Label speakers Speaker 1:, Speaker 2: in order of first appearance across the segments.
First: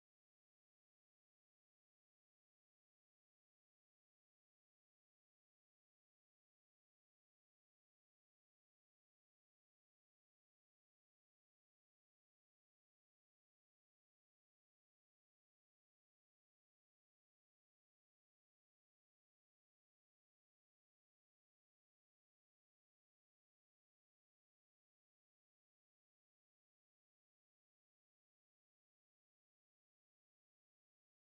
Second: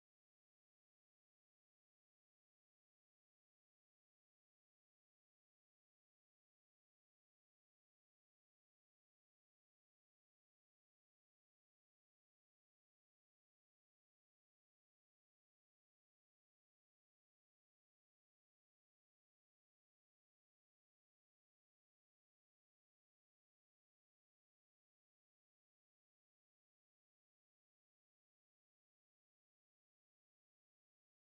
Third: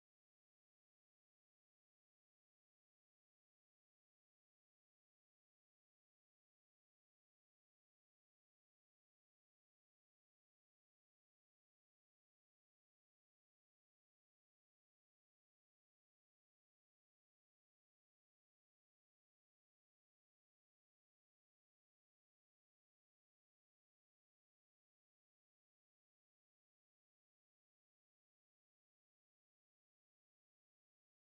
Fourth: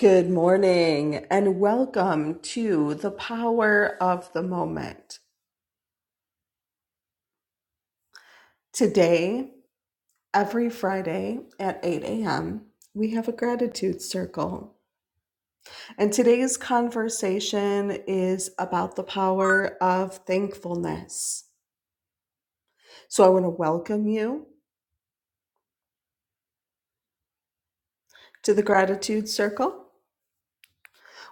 Speaker 1: Good morning and welcome to the power of the moment. Today, every Friday at 8 a.m., we have a gratitude circle. And today's conversation is about the power of thankfulness. So I want to welcome you to the gratitude circle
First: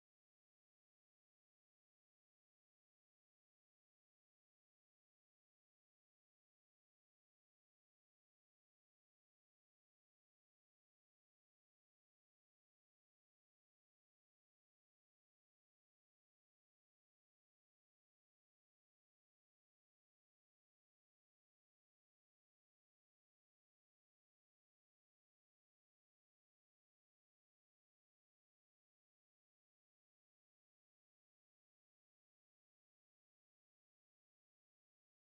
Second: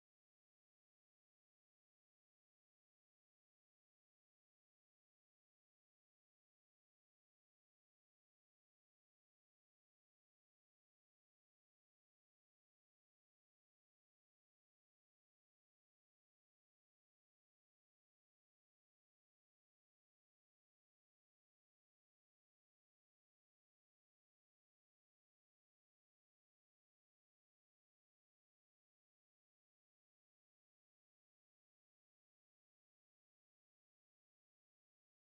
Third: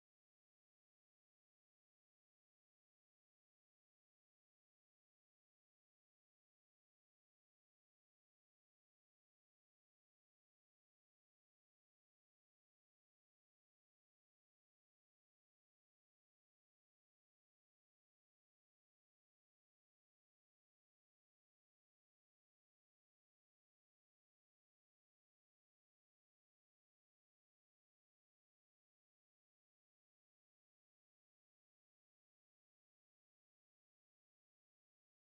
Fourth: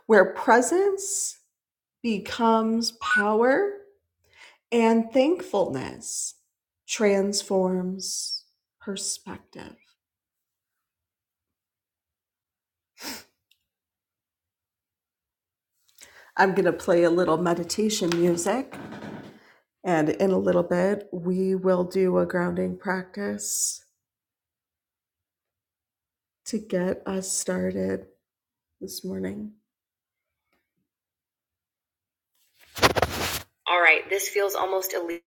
Speaker 1: where presence becomes power and thankfulness transforms perspective. I'm going to play a little meditation music. And in a little bit, we will do a grounding practice to get us started this morning. All right, this feels almost illegal.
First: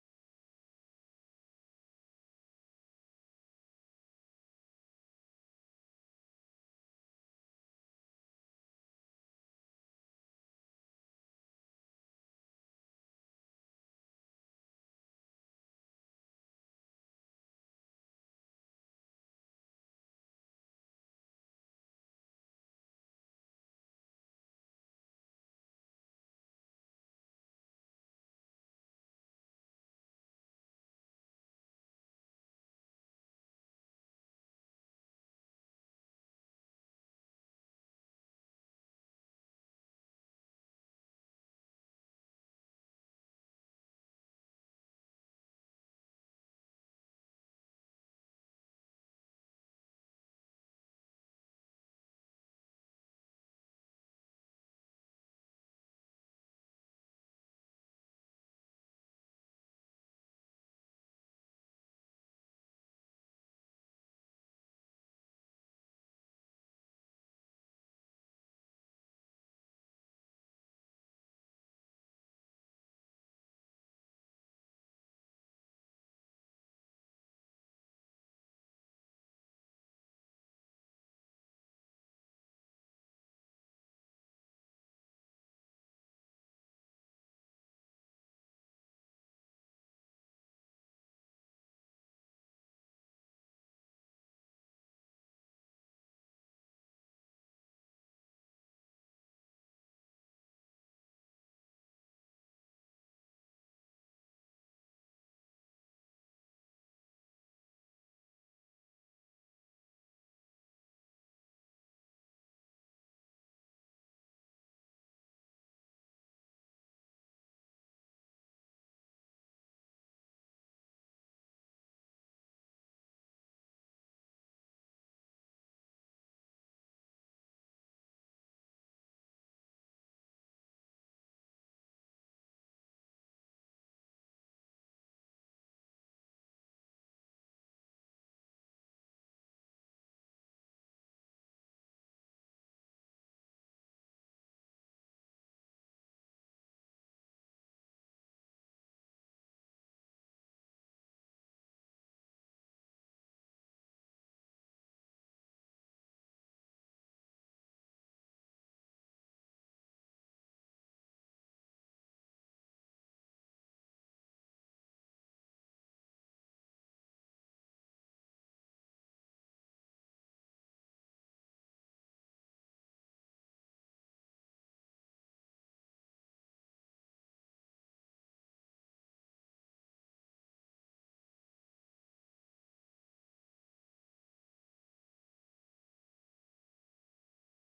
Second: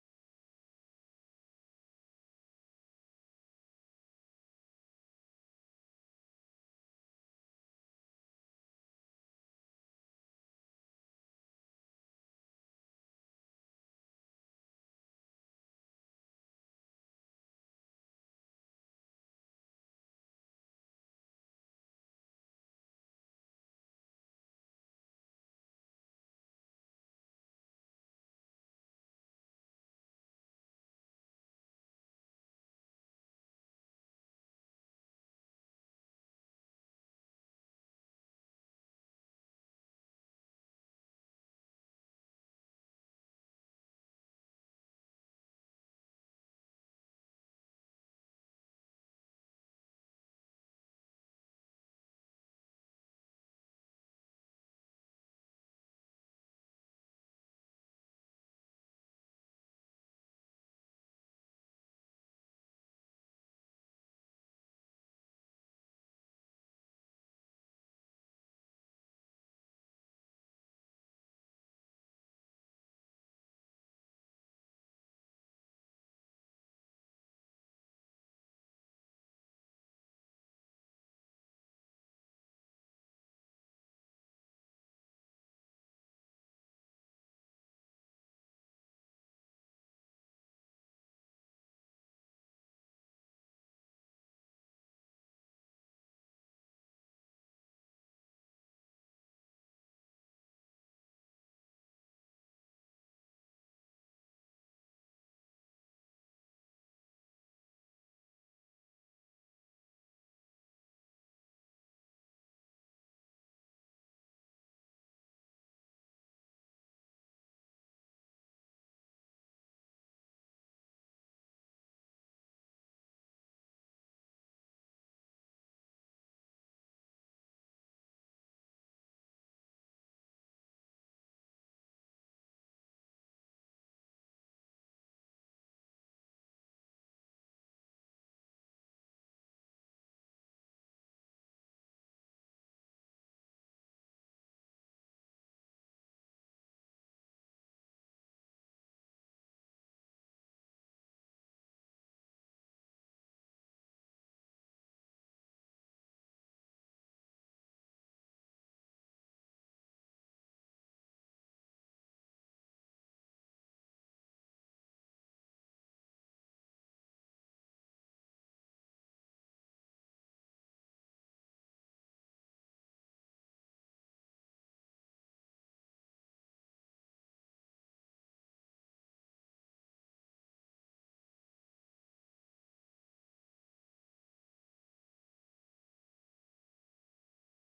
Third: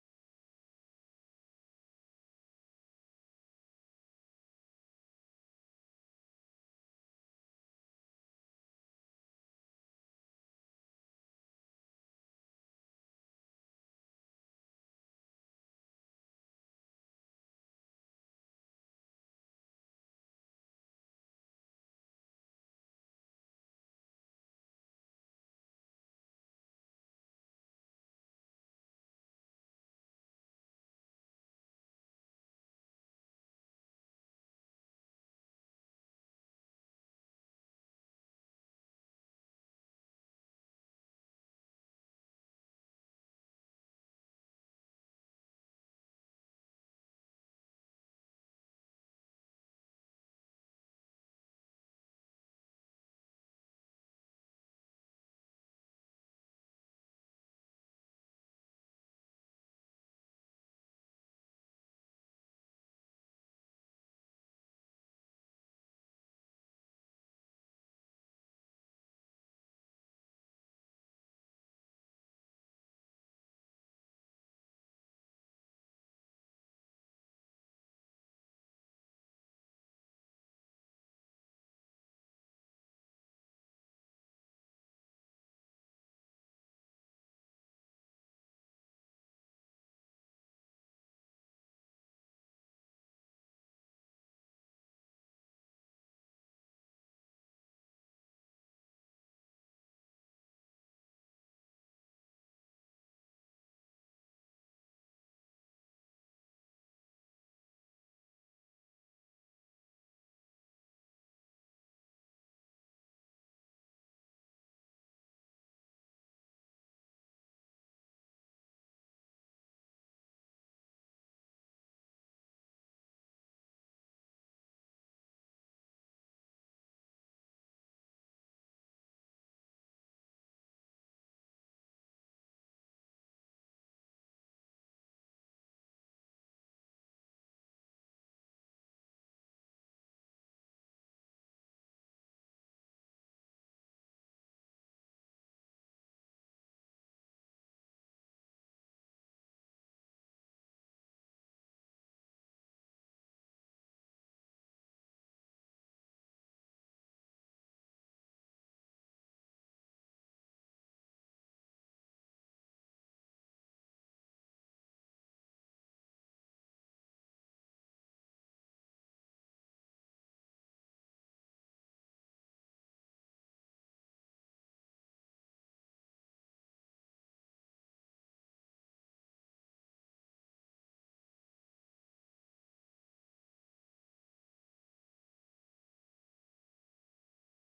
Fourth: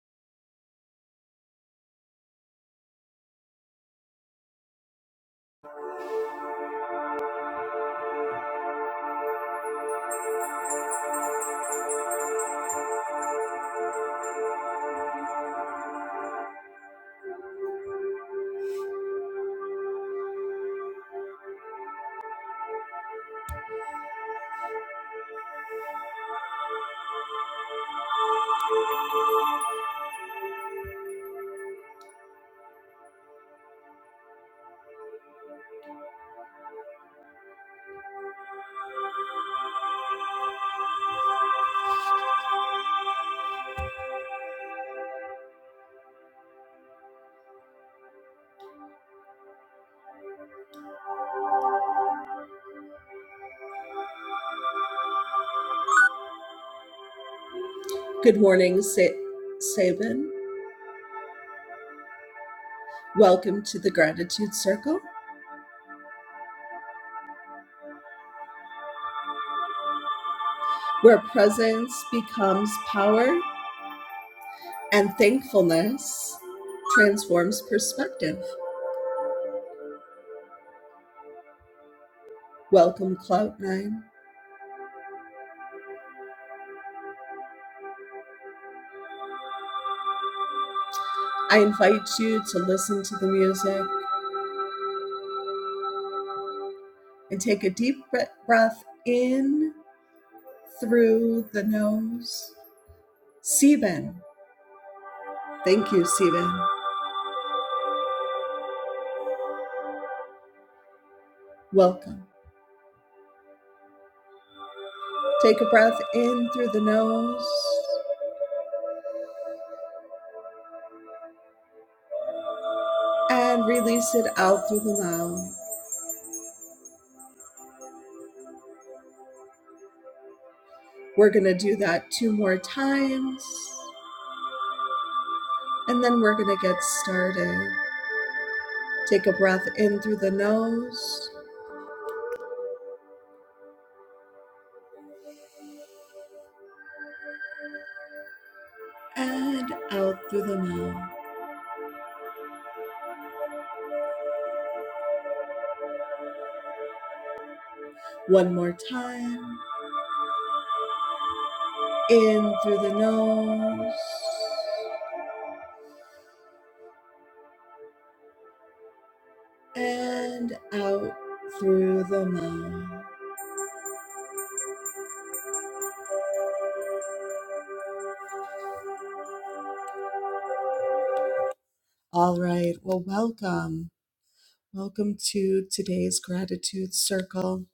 Speaker 1: Good morning, Sa- Sabin. Welcome to the Gratitude Circle, where presence becomes power and thankfulness transforms perspective. Welcome, Cloud Nine. I invite you to listen to the music and take a deep breath in through the nose. Sieben. Thank you, Sieben. Welcome. Take a breath in through the nose and release it out through the mouth. We're going to do that two more times and then we're going to get started. Take a breath in through the nose and out through the mouth. One more time. In through the nose and out through the mouth. All right. Well, welcome. Welcome to today's gratitude circle.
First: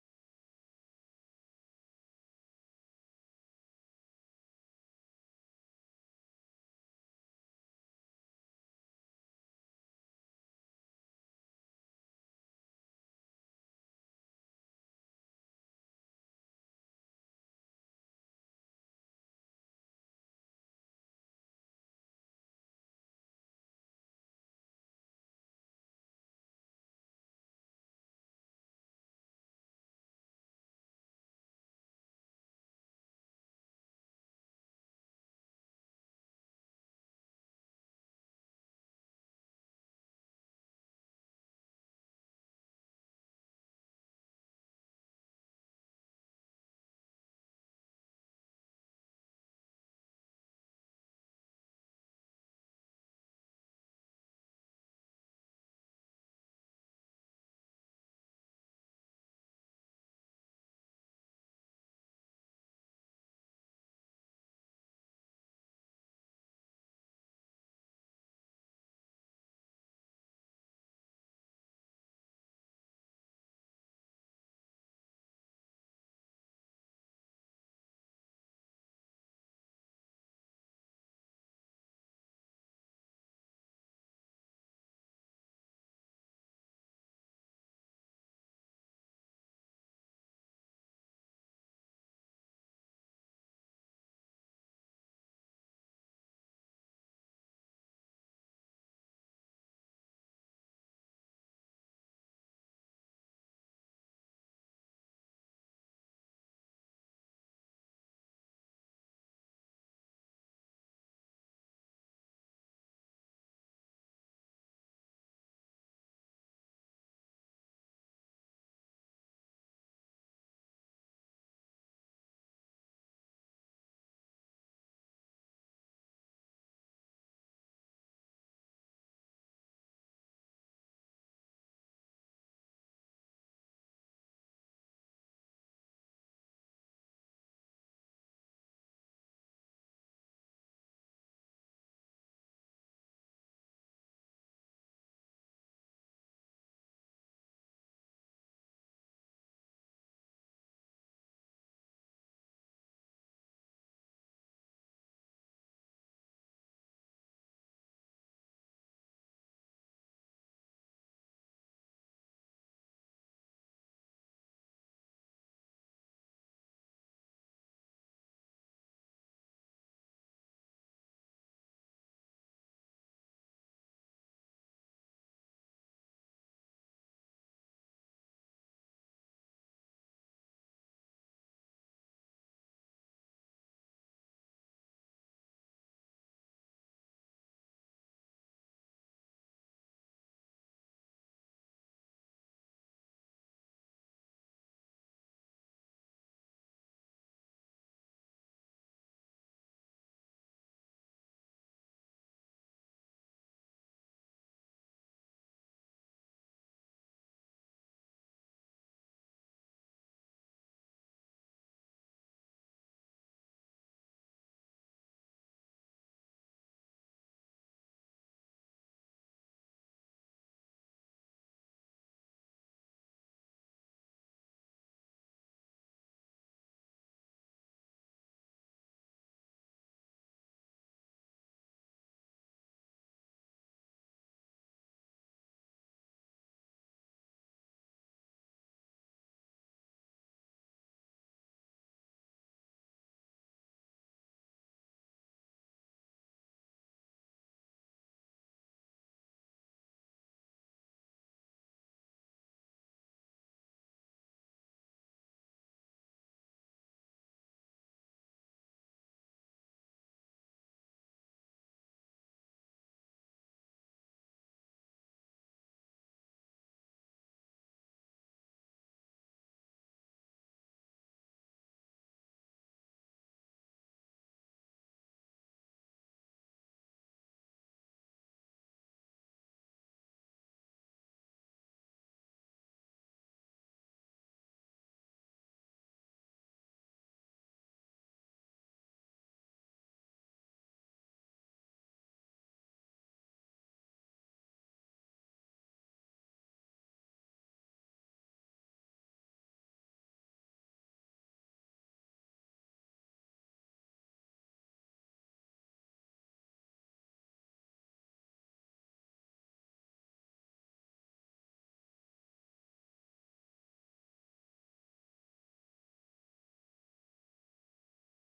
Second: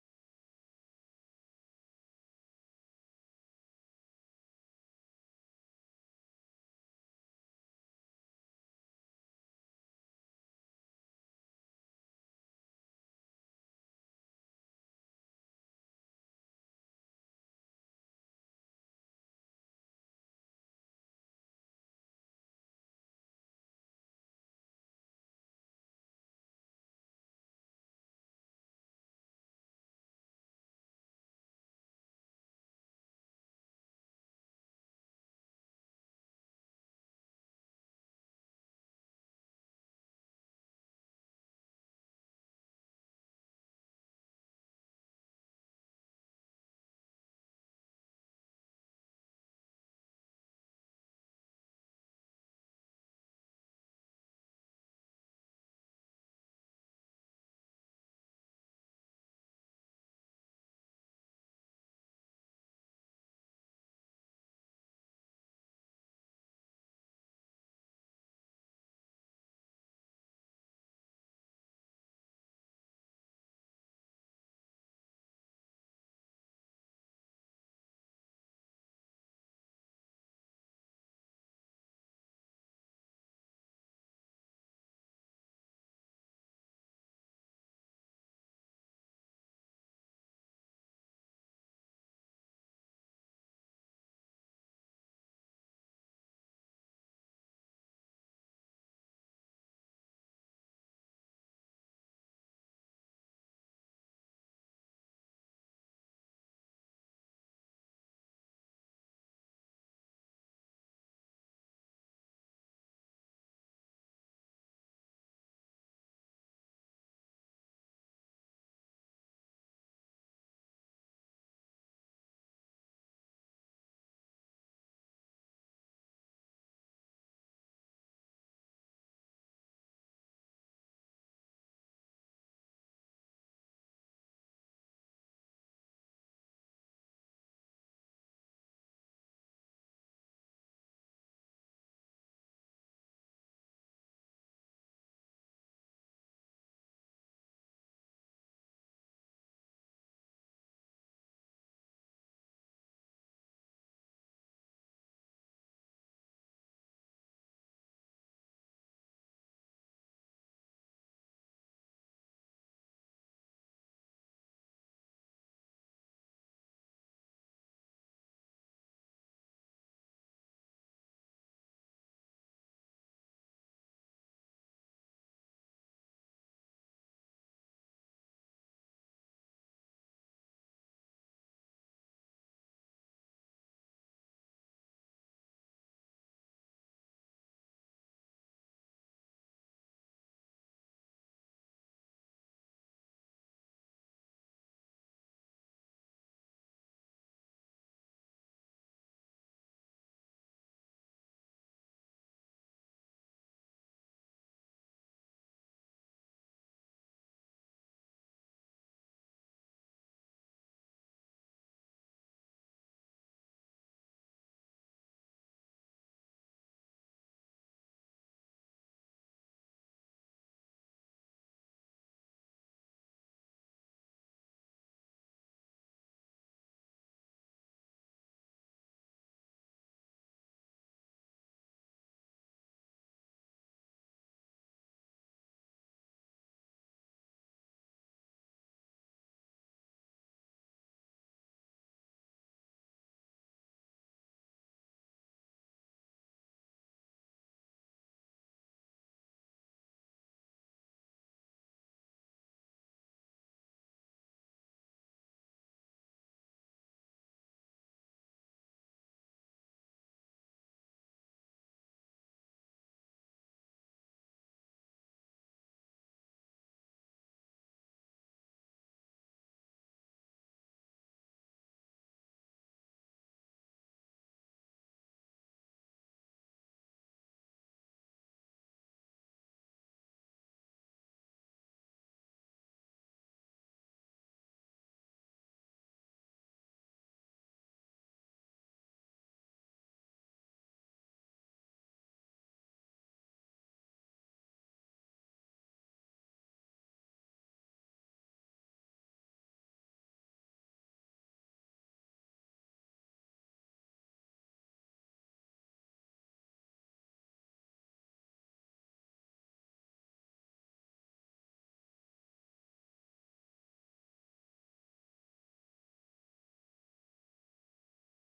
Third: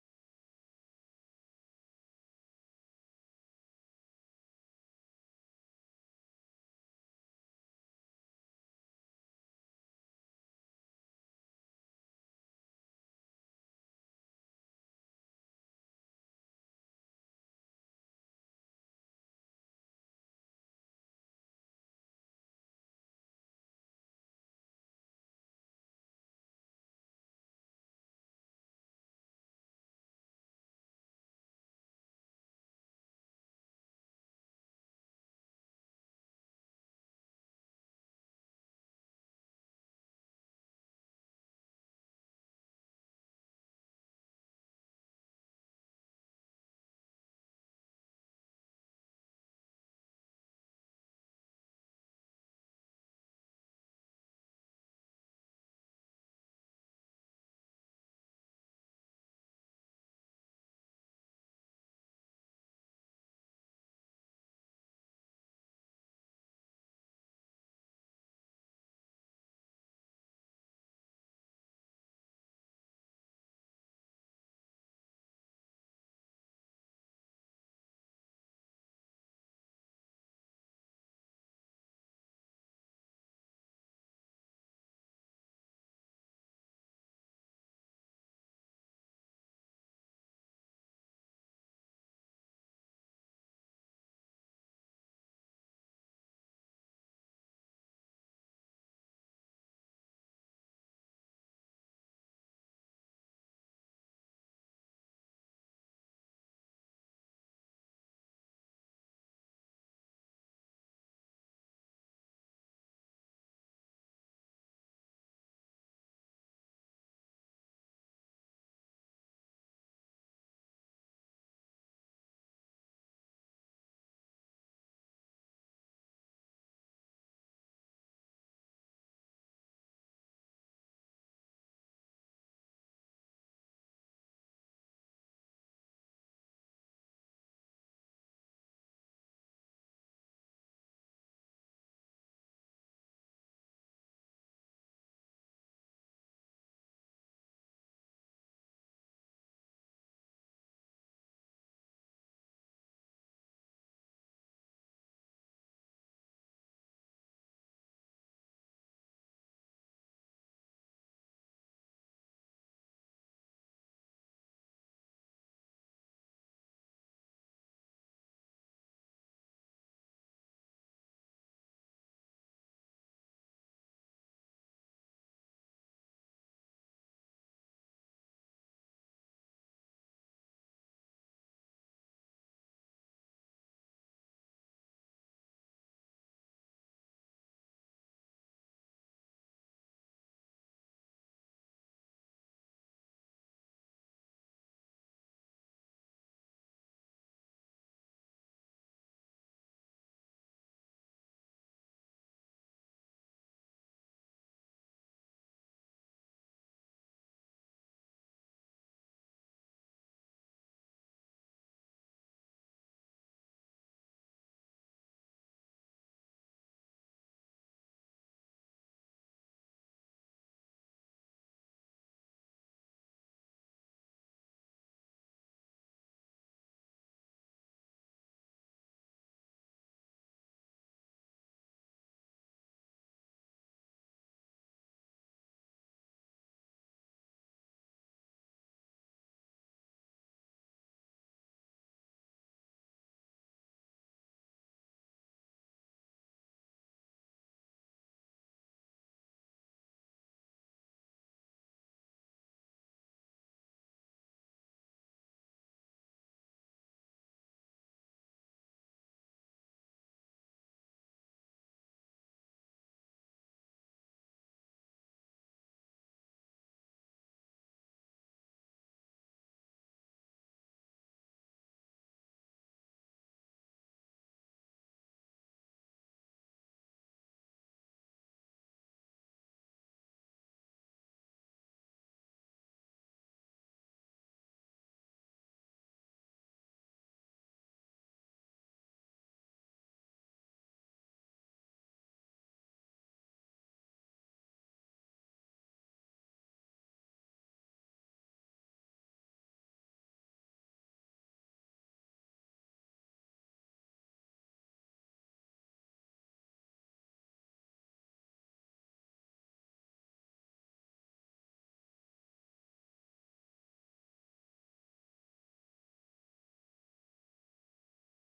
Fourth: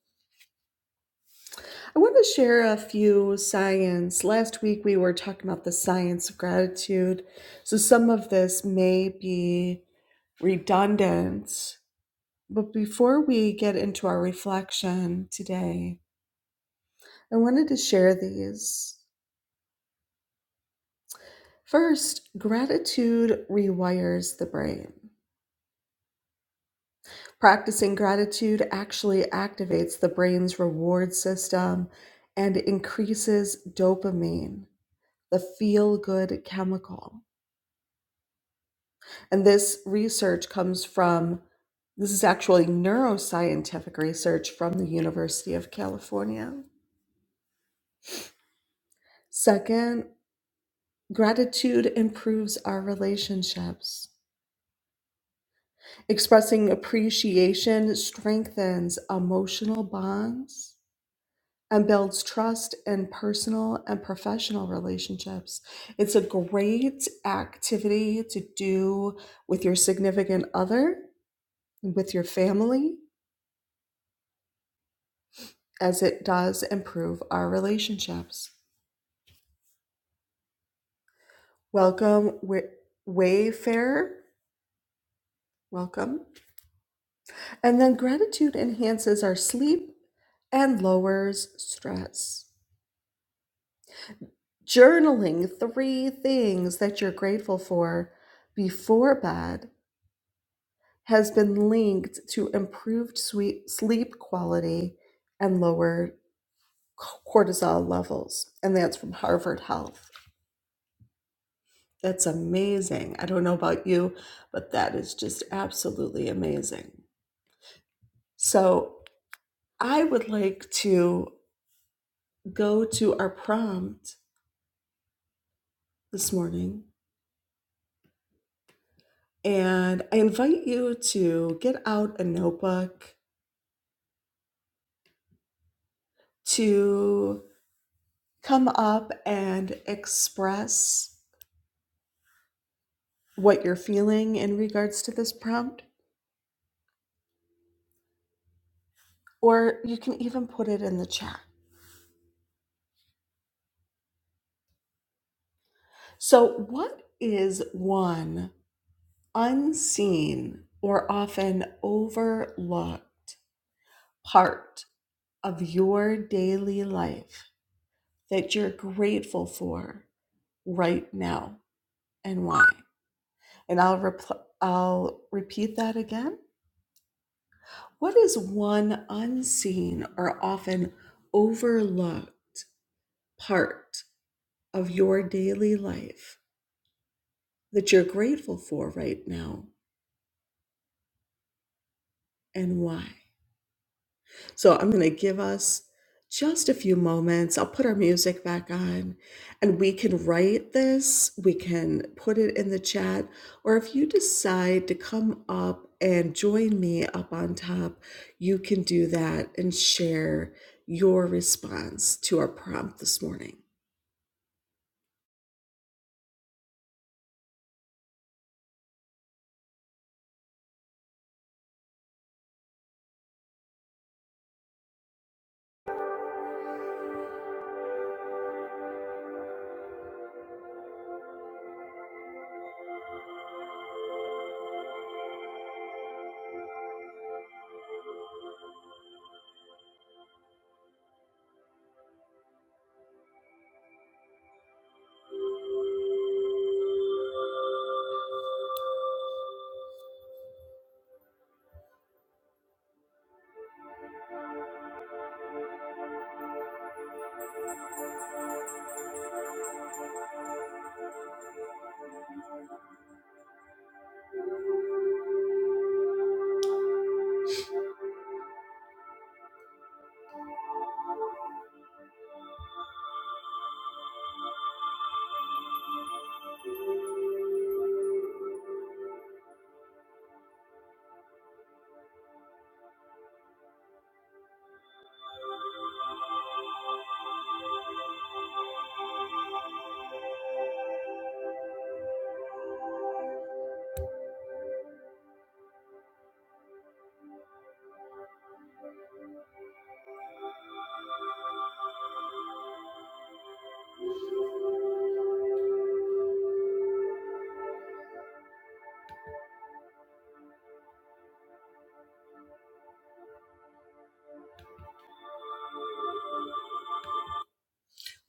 Speaker 1: I want to share a few science. Last week we were talking about the science of gratitude. So some of this may be redundant. But before we get into our reflection today, I wanted to share these. First, gratitude rewires the brain. Practicing gratitude actually activates the brain's reward system and increases dopamine, the feel good chemical. And this research comes from, this is actually neuroscientific research from the University of California. Second, gratitude improves our relationships. Expressing appreciation strengthens emotional bonds and builds trust in personal and professional relationships. It's a great activity to do with your significant other, with your family, as it does improve our relationships. Welcome, Wa- Wayfarer. Welcome. And then gratitude enhances our sleep and lowers stress. Journaling three things that you're grateful for before bed has been linked to improved sweet sleep quality and lower cortisol levels. And that's from Harvard Health. That's amazing. I don't know about you, but that is just absolutely amazing. So I would like to go to our prompt this morning. And I invite you to get out a notebook to come up and express what you're feeling in regards to this prompt, or you can even put it in the chat. So, what is one unseen or often overlooked part of your daily life that you're grateful for right now and why? And I'll, repl- I'll repeat that again. What is one unseen or often overlooked part? of your daily life that you're grateful for right now and why. So I'm going to give us just a few moments. I'll put our music back on and we can write this, we can put it in the chat, or if you decide to come up and join me up on top, you can do that and share your response to our prompt this morning.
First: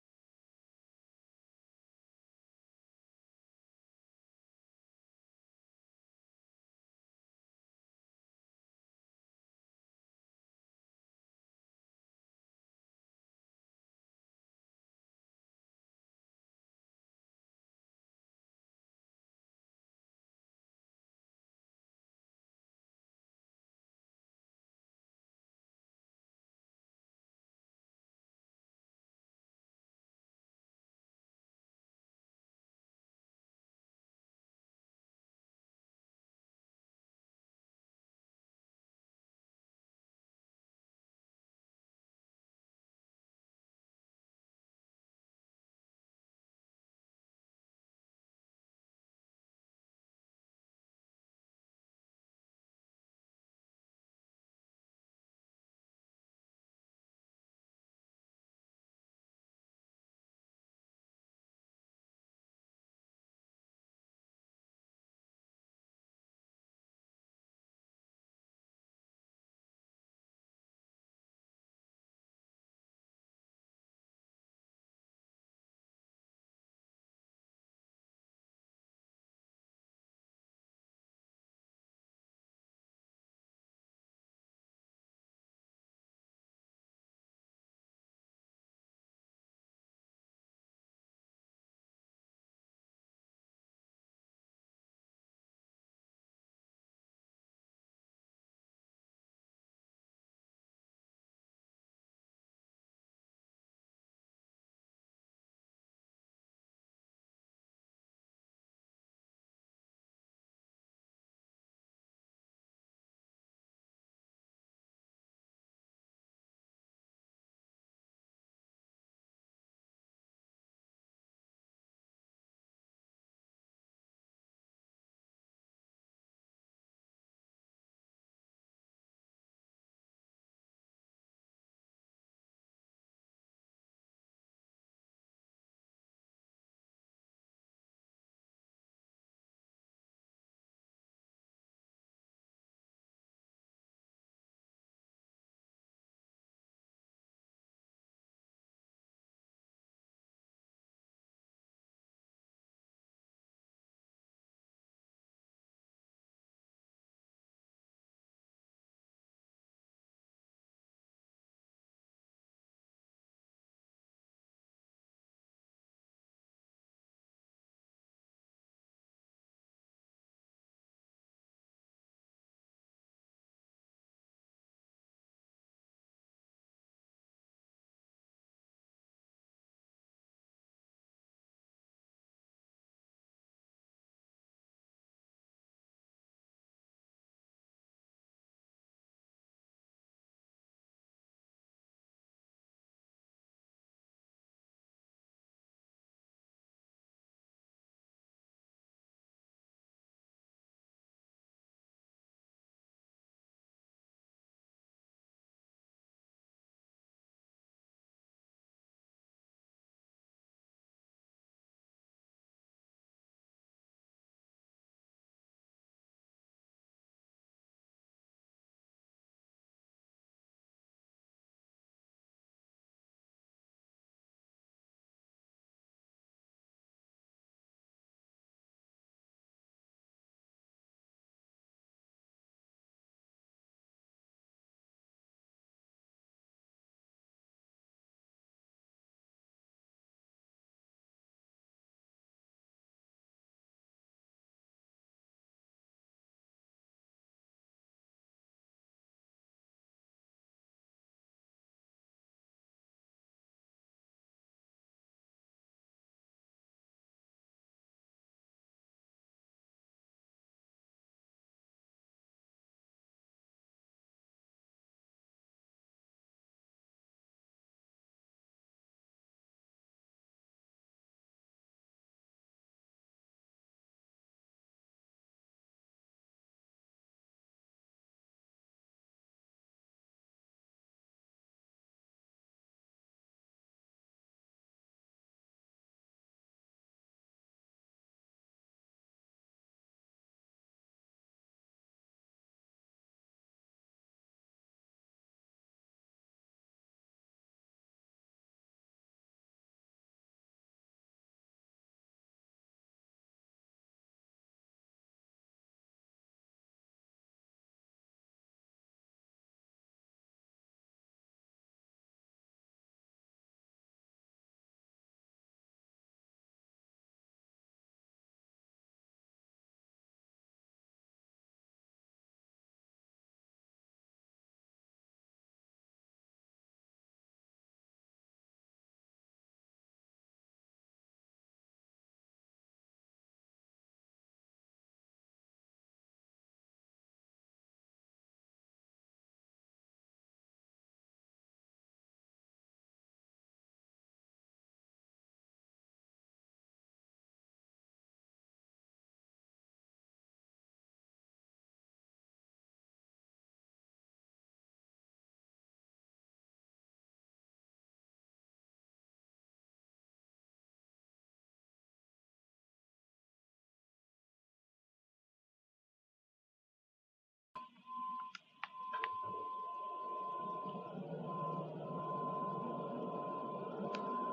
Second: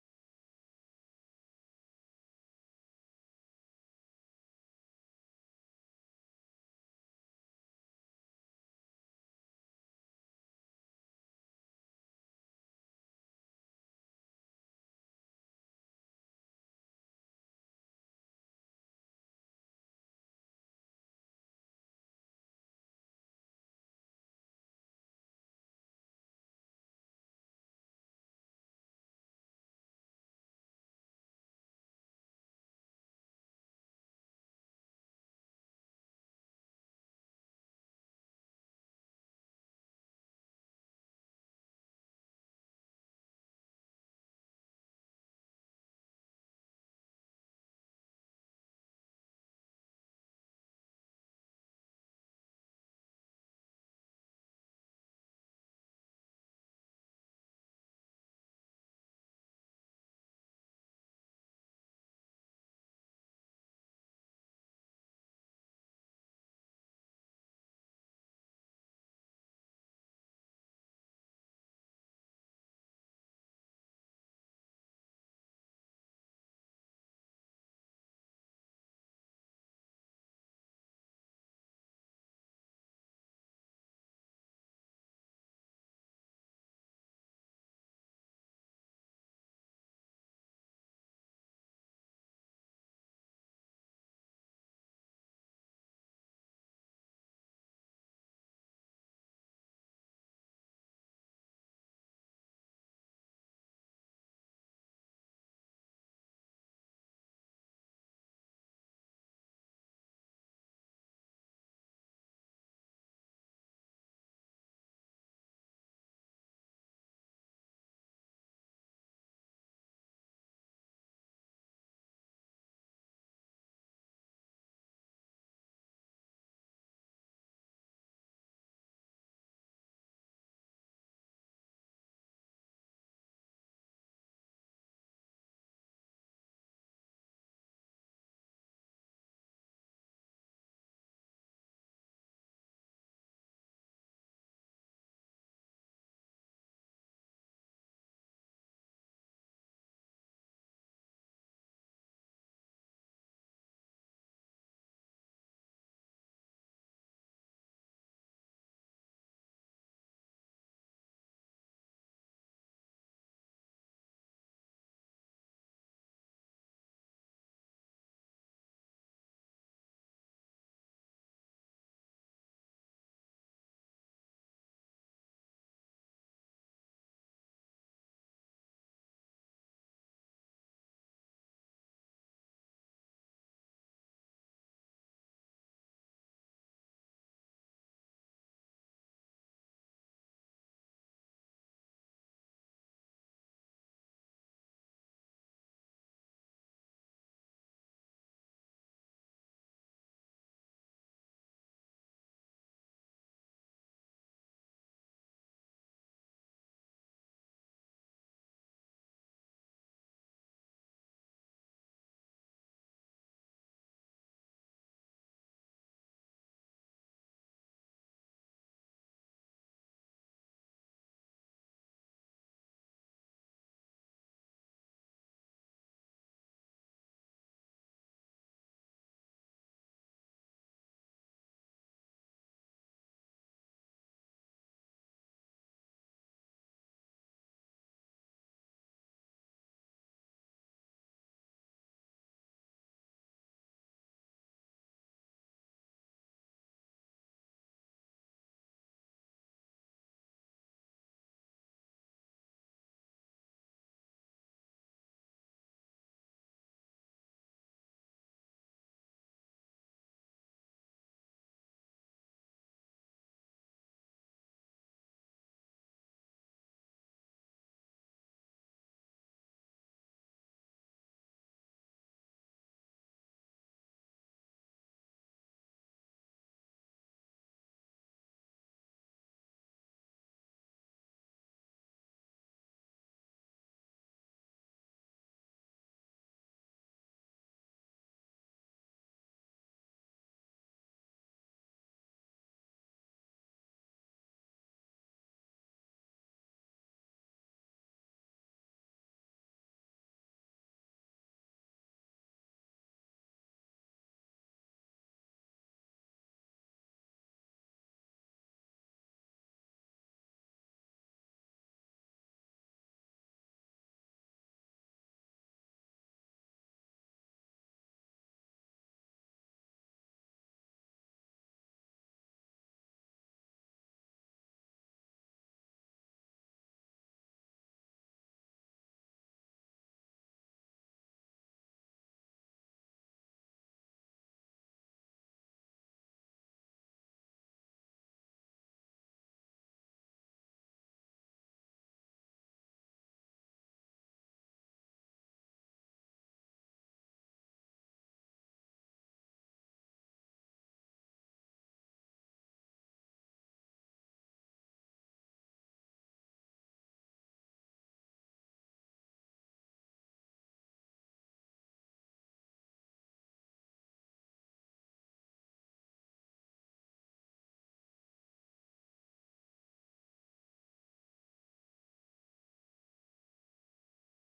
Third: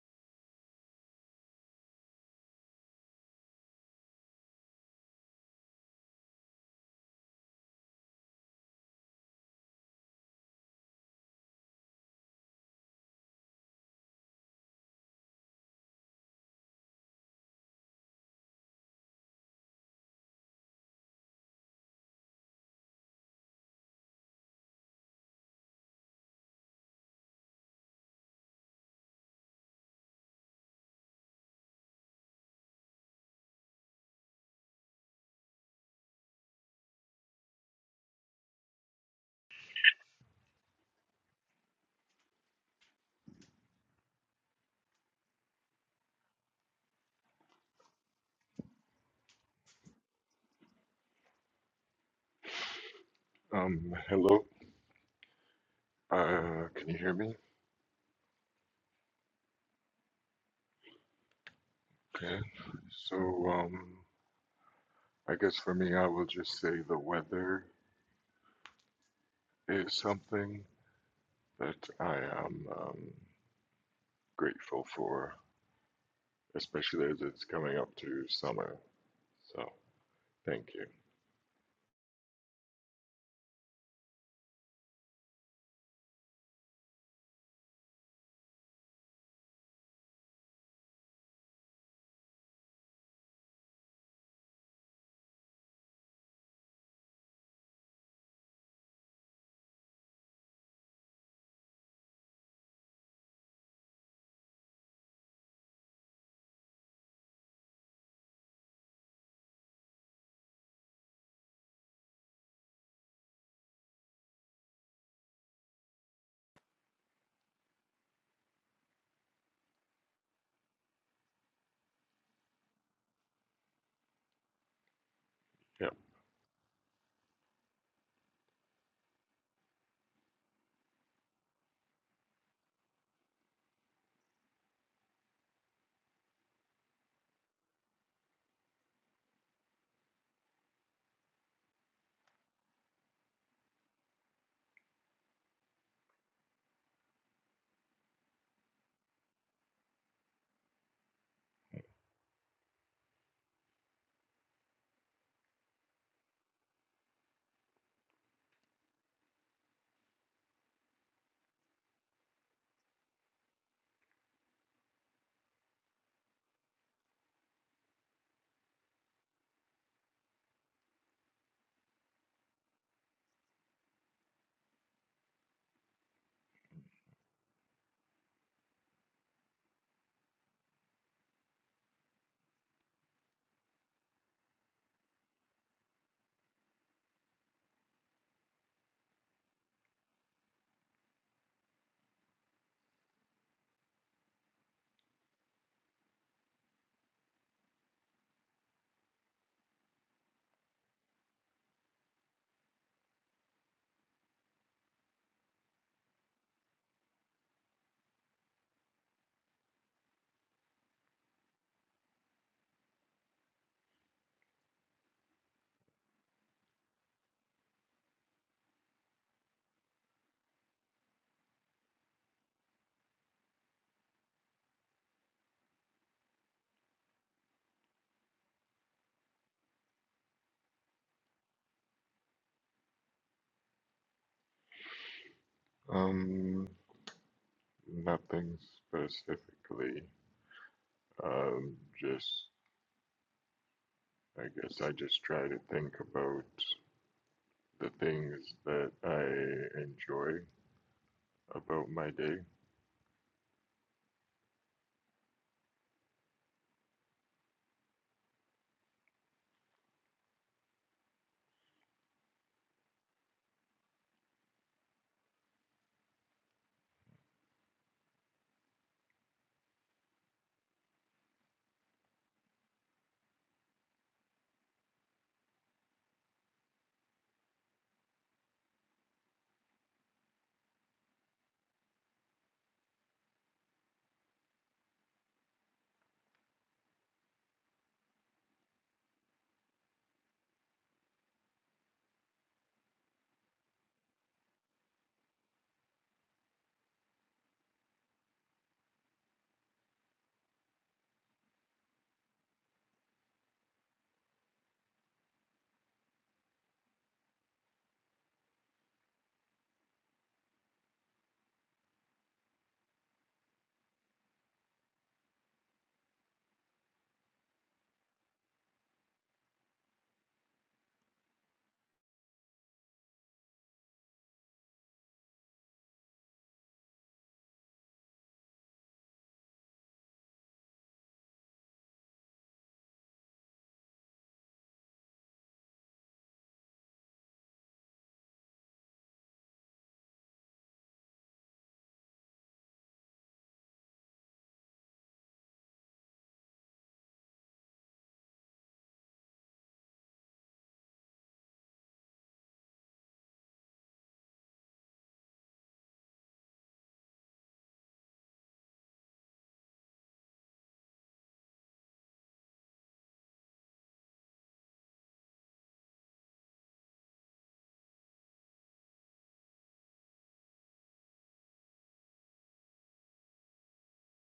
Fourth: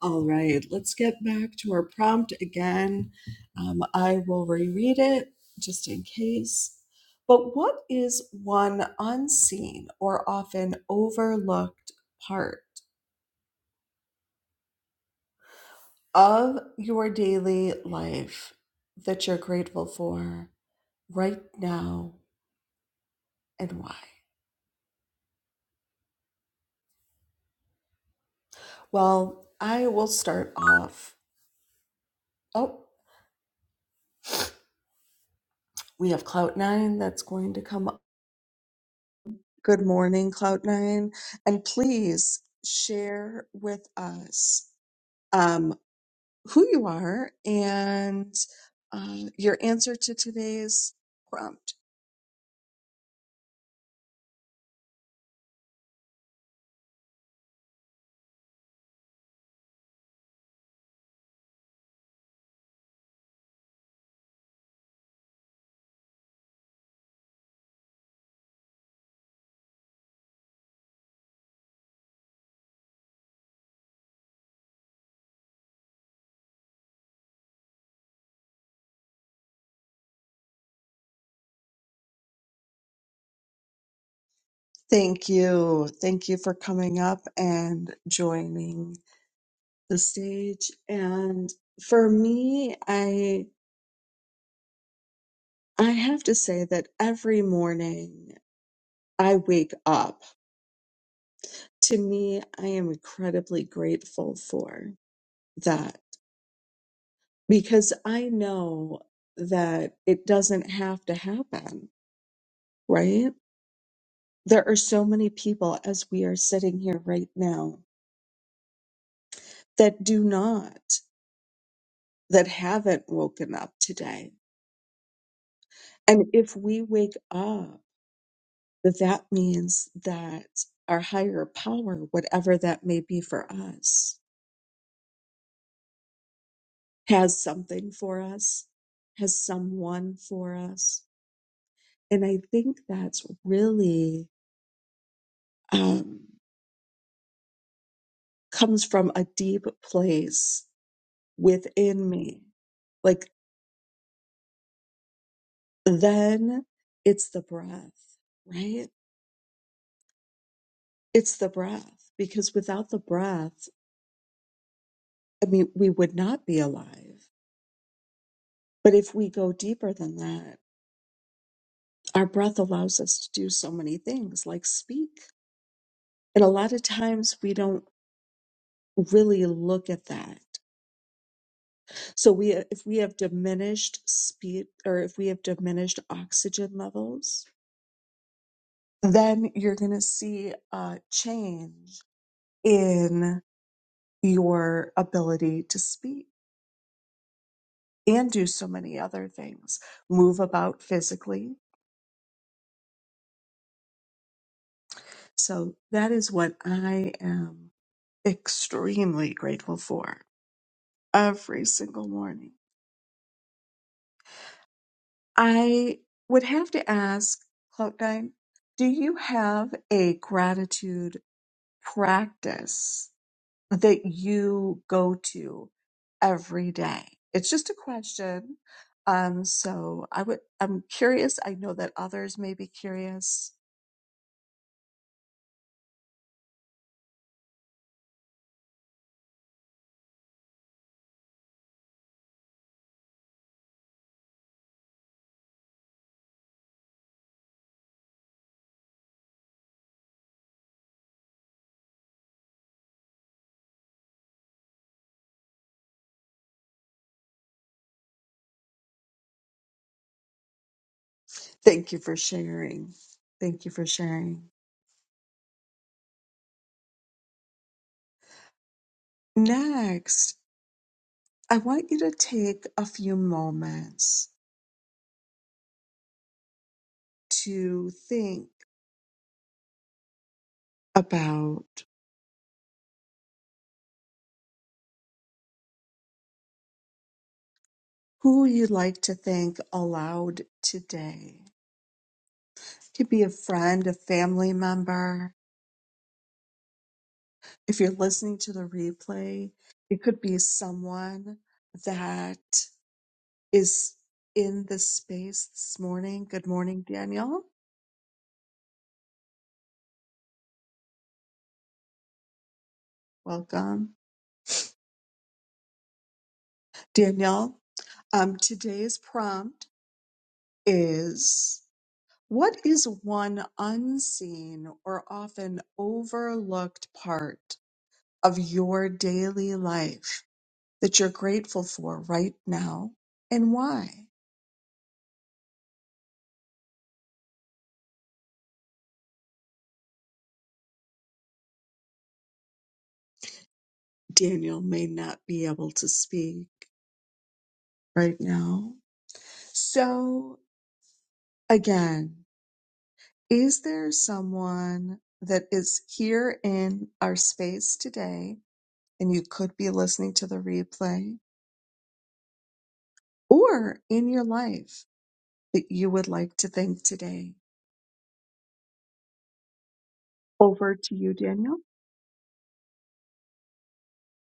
Speaker 1: All right, let's get back to our prompt again. Um, I will reread it just in case. But what is one unseen or often overlooked part of your daily life that you're grateful for right now and why? Well, I will start off. Oh, we have Clout Nine that's going to come Good morning, Cloud9. And please share with us um, who you are and um, your answer to today's prompt.
Speaker 2: Um, hello. Uh, can you hear me? Okay. So, um, I guess for me, I will just say the weather is something that I am um, grateful for, especially as it's coming up to summer. So, thank you.
Speaker 1: Thank you. Thank you for coming up and joining the stage. And for me, I I have to say that every morning I wake up, to me, I am incredibly grateful for that because I know that it doesn't have to happen, right? There are so many people as we are sitting here right now that do not, that haven't woken up today.
Speaker 2: Yeah.
Speaker 1: And if we wake up, that that means that our higher power, whatever that may be for us, has something for us, has someone for us. And I think that's really um, comes from a deep place within me. Like, then it's the breath, right? It's the breath, because without the breath, I mean, we would not be alive. But if we go deeper than that, our breath allows us to do so many things like speak. And a lot of times we don't really look at that So we, if we have diminished speed or if we have diminished oxygen levels, then you're going to see a change in your ability to speak and do so many other things, move about physically. So that is what I am extremely grateful for every single morning. I would have to ask, Cloak Nine, do you have a gratitude? practice that you go to every day? It's just a question. Um, so I would, I'm curious. I know that others may be curious.
Speaker 2: Um, nothing specifically. Um, just, I guess I just try to think about the things that I enjoy about my day.
Speaker 1: Thank you for sharing. Thank you for sharing. Next, I want you to take a few moments to think about who you'd like to thank aloud today. It could be a friend, a family member, if you're listening to the replay, it could be someone that is in this space this morning. Good morning, Danielle. Welcome, Danielle. Um, today's prompt is What is one unseen or often overlooked part of your daily life that you're grateful for right now and why? Daniel may not be able to speak right now. So again, is there someone that is here in our space today and you could be listening to the replay or in your life that you would like to thank today? Over to you, Daniel.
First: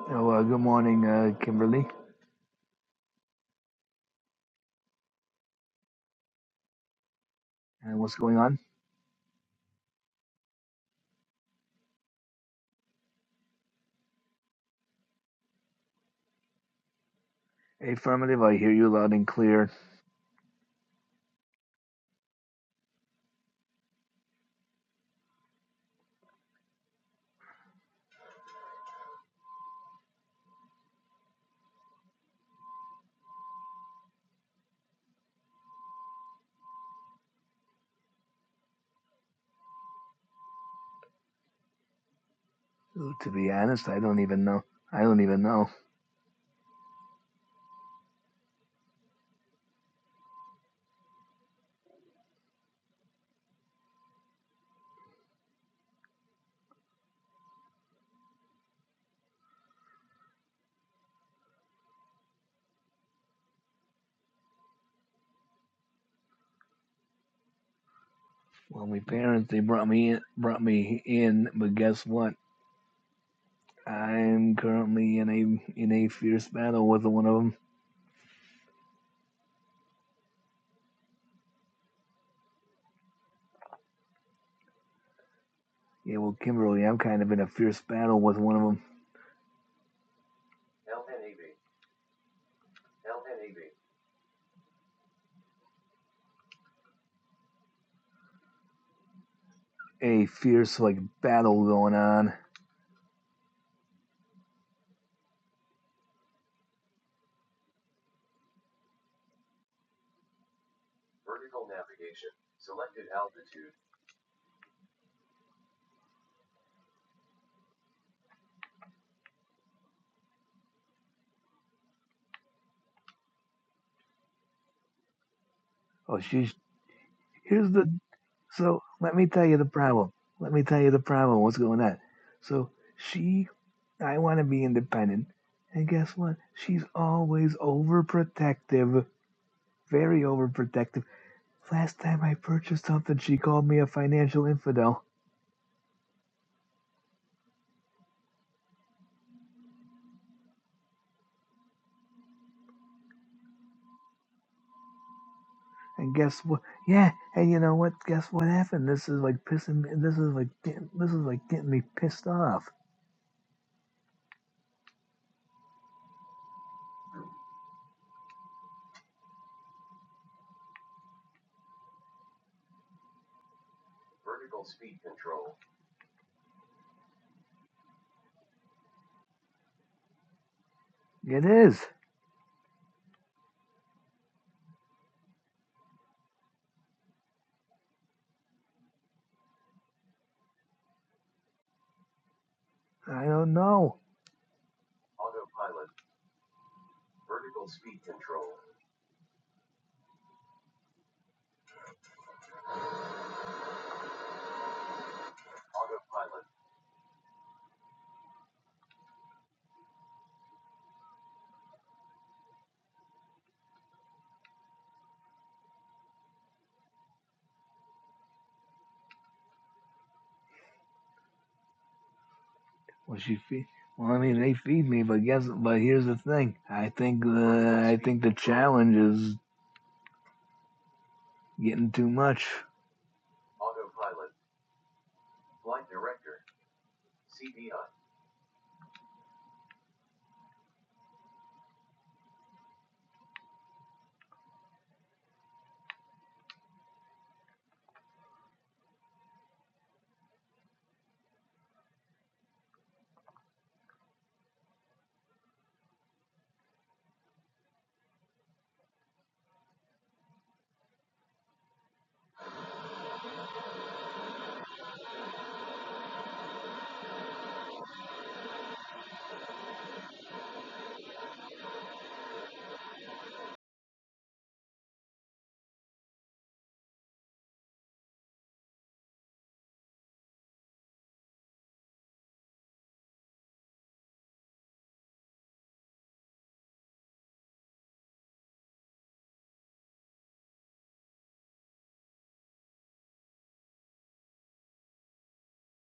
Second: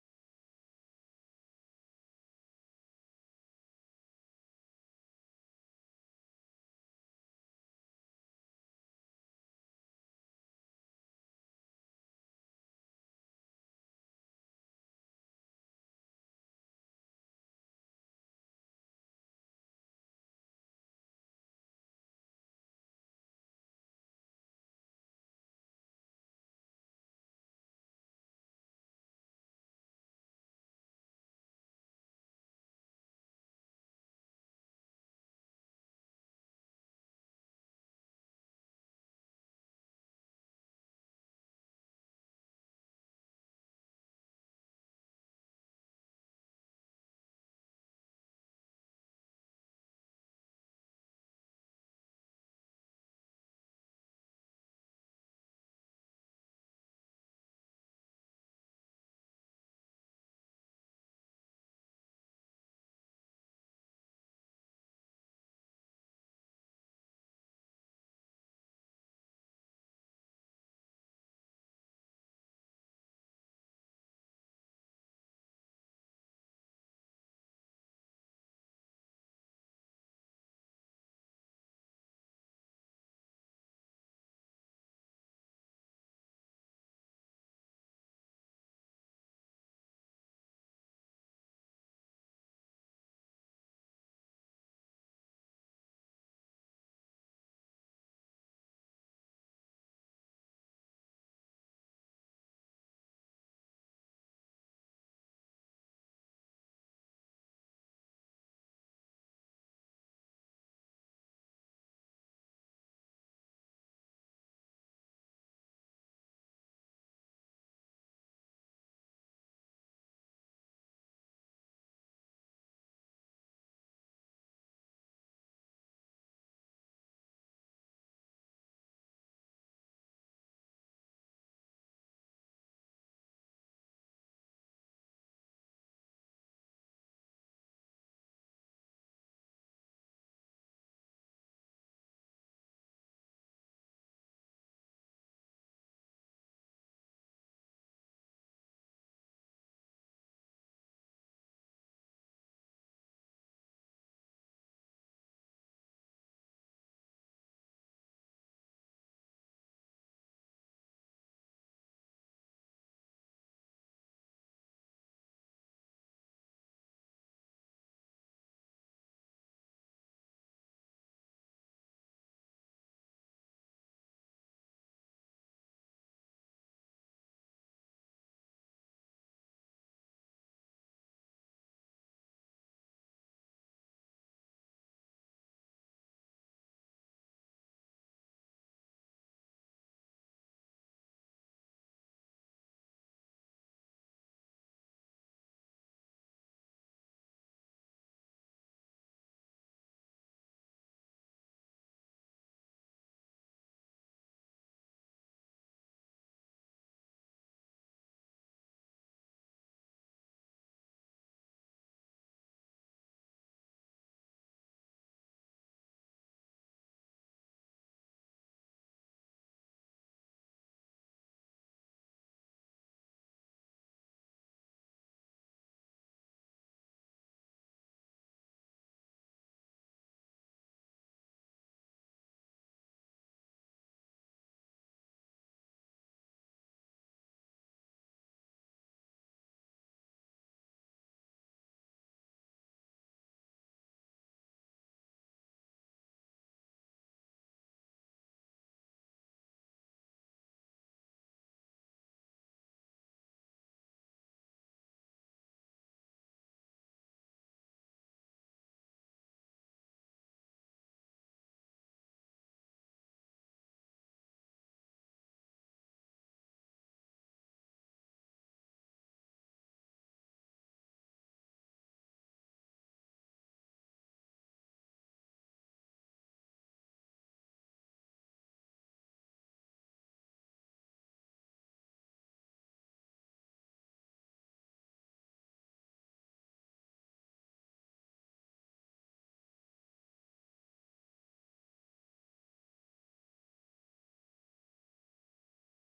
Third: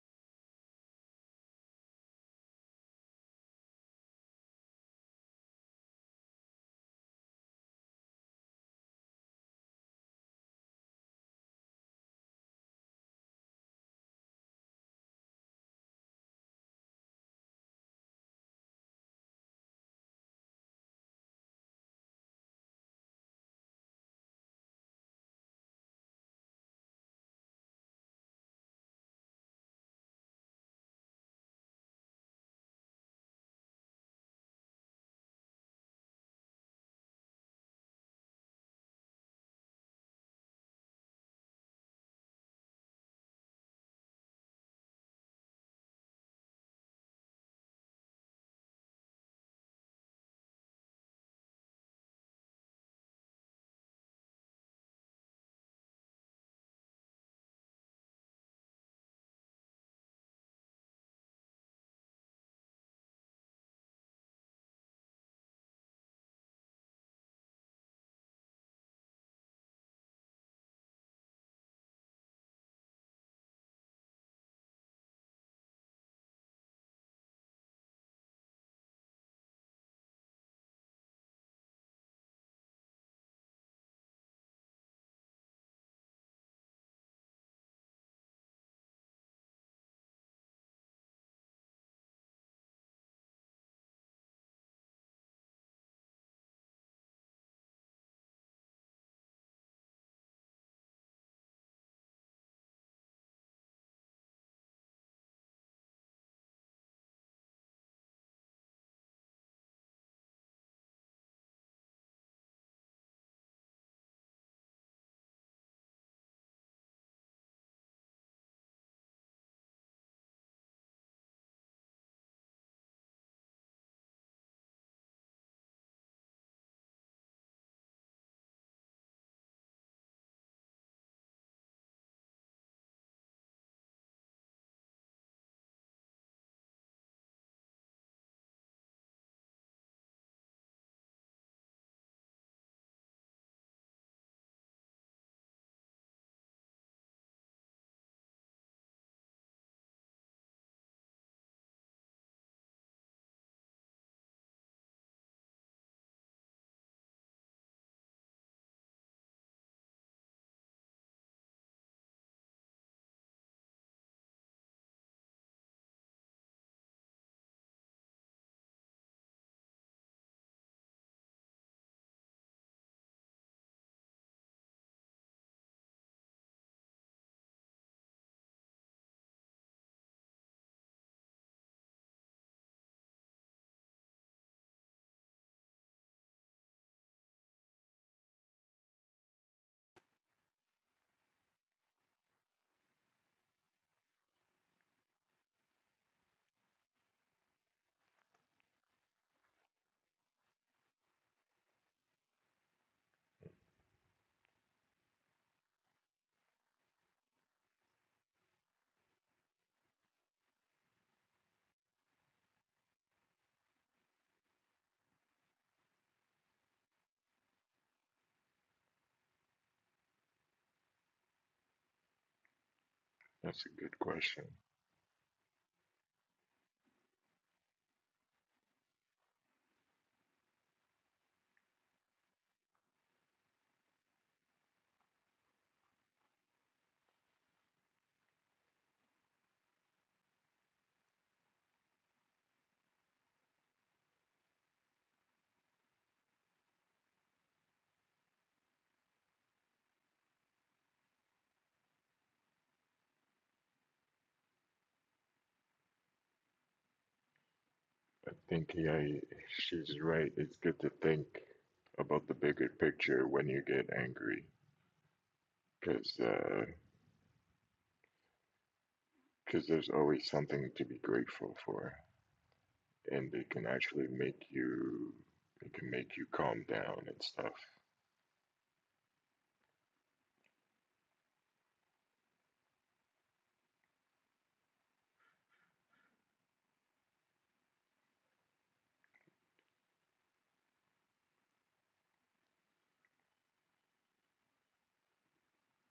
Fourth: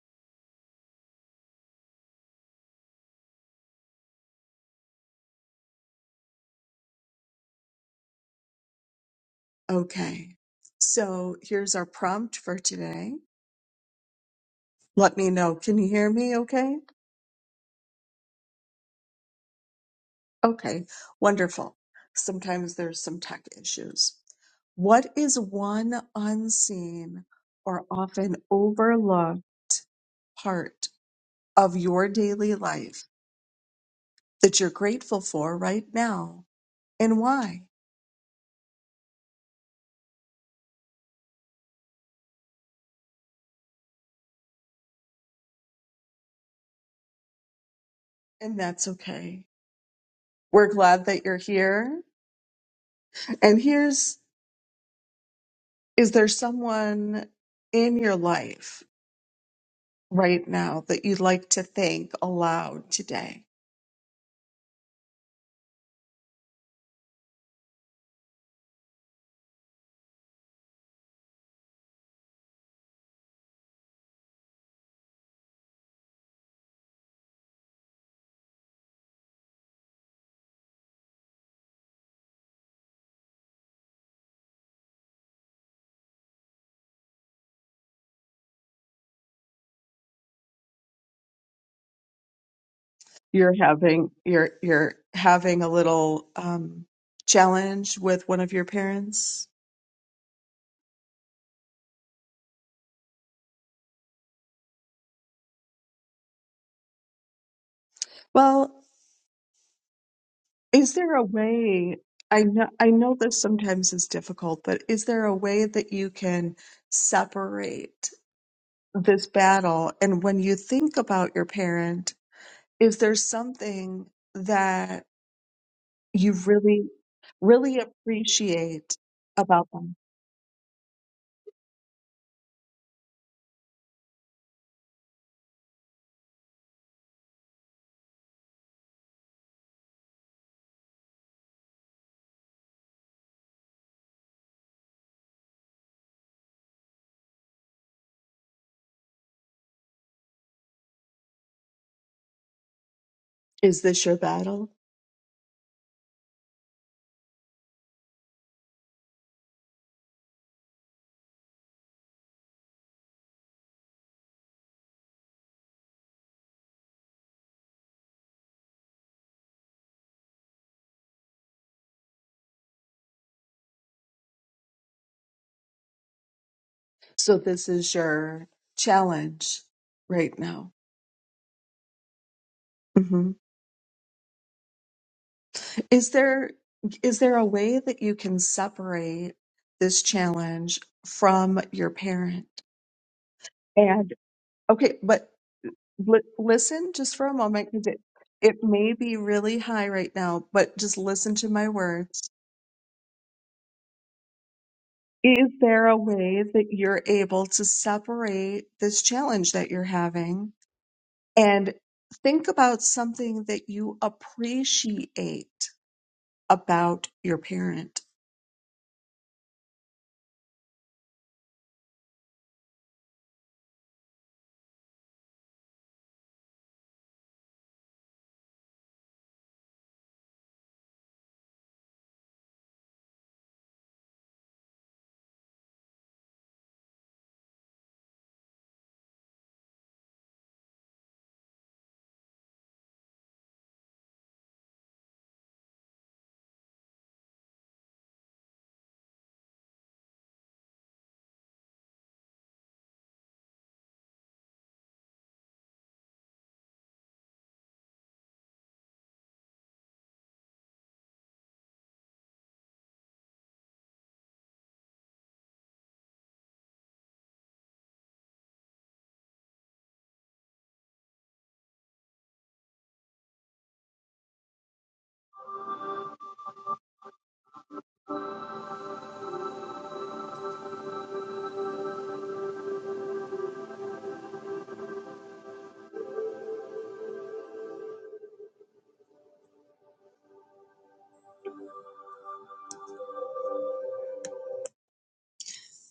Speaker 3: Oh, uh, good morning, uh, Kimberly. And what's going on?
Speaker 1: Okay. So here's our prompt for today. Let me know. Can you hear me okay?
Speaker 3: Affirmative. I hear you loud and clear.
Speaker 1: Okay, wonderful. Sometimes there's some tech issues. What is one unseen or often overlooked part of your daily life that you're grateful for right now and why?
Speaker 3: Ooh, to be honest, I don't even know. I don't even know.
Speaker 1: And that's okay. We're glad that you're here. And here's is there someone in your life right now that you'd like to thank aloud today?
Speaker 3: Well, my parents they brought me in, brought me in, but guess what? I'm currently in a in a fierce battle with one of them. Yeah, well, Kimberly, I'm kind of in a fierce battle with one of them.
Speaker 1: you're having you're you're having a little um, challenge with one of your parents.
Speaker 3: A fierce like battle going on.
Speaker 1: Well, is there a way? I know I know this sometimes is difficult, but is there a way that you can separate this battle? And when you think about your parent, is there something that
Speaker 3: Oh,
Speaker 1: you
Speaker 3: she's
Speaker 1: really,
Speaker 3: here's
Speaker 1: really
Speaker 3: the. So
Speaker 1: appreciate
Speaker 3: let me tell you the
Speaker 1: about them.
Speaker 3: problem. Let me tell you the problem. What's going on? So she I want to be independent. And guess what? She's always overprotective, very overprotective. Last time I purchased something, she called me a financial infidel.
Speaker 1: Is this your battle?
Speaker 3: And guess what? Yeah, and you know what? Guess what happened? This is like pissing me. This is like getting- this is like getting me pissed off.
Speaker 1: So this is your challenge right now.
Speaker 3: It is.
Speaker 1: hmm Is there is there a way that you can separate this challenge from your parent?
Speaker 3: I don't know.
Speaker 1: And okay, but li- listen just for a moment because it it may be really high right now, but just listen to my words. Is there a way that you're able to separate this challenge that you're having and think about something that you appreciate about your parent?
Speaker 3: Well, she
Speaker 2: That's
Speaker 3: feed.
Speaker 2: a good
Speaker 3: Well, I mean,
Speaker 2: question.
Speaker 3: they feed me, but guess. But here's the thing. I think the I think the challenge is getting too much.
Speaker 2: I think yeah, she's right. It's good to think about the bigger picture when you get angry, because because there's always something to be grateful for, and it can actually make you it can make you calm down and stuff.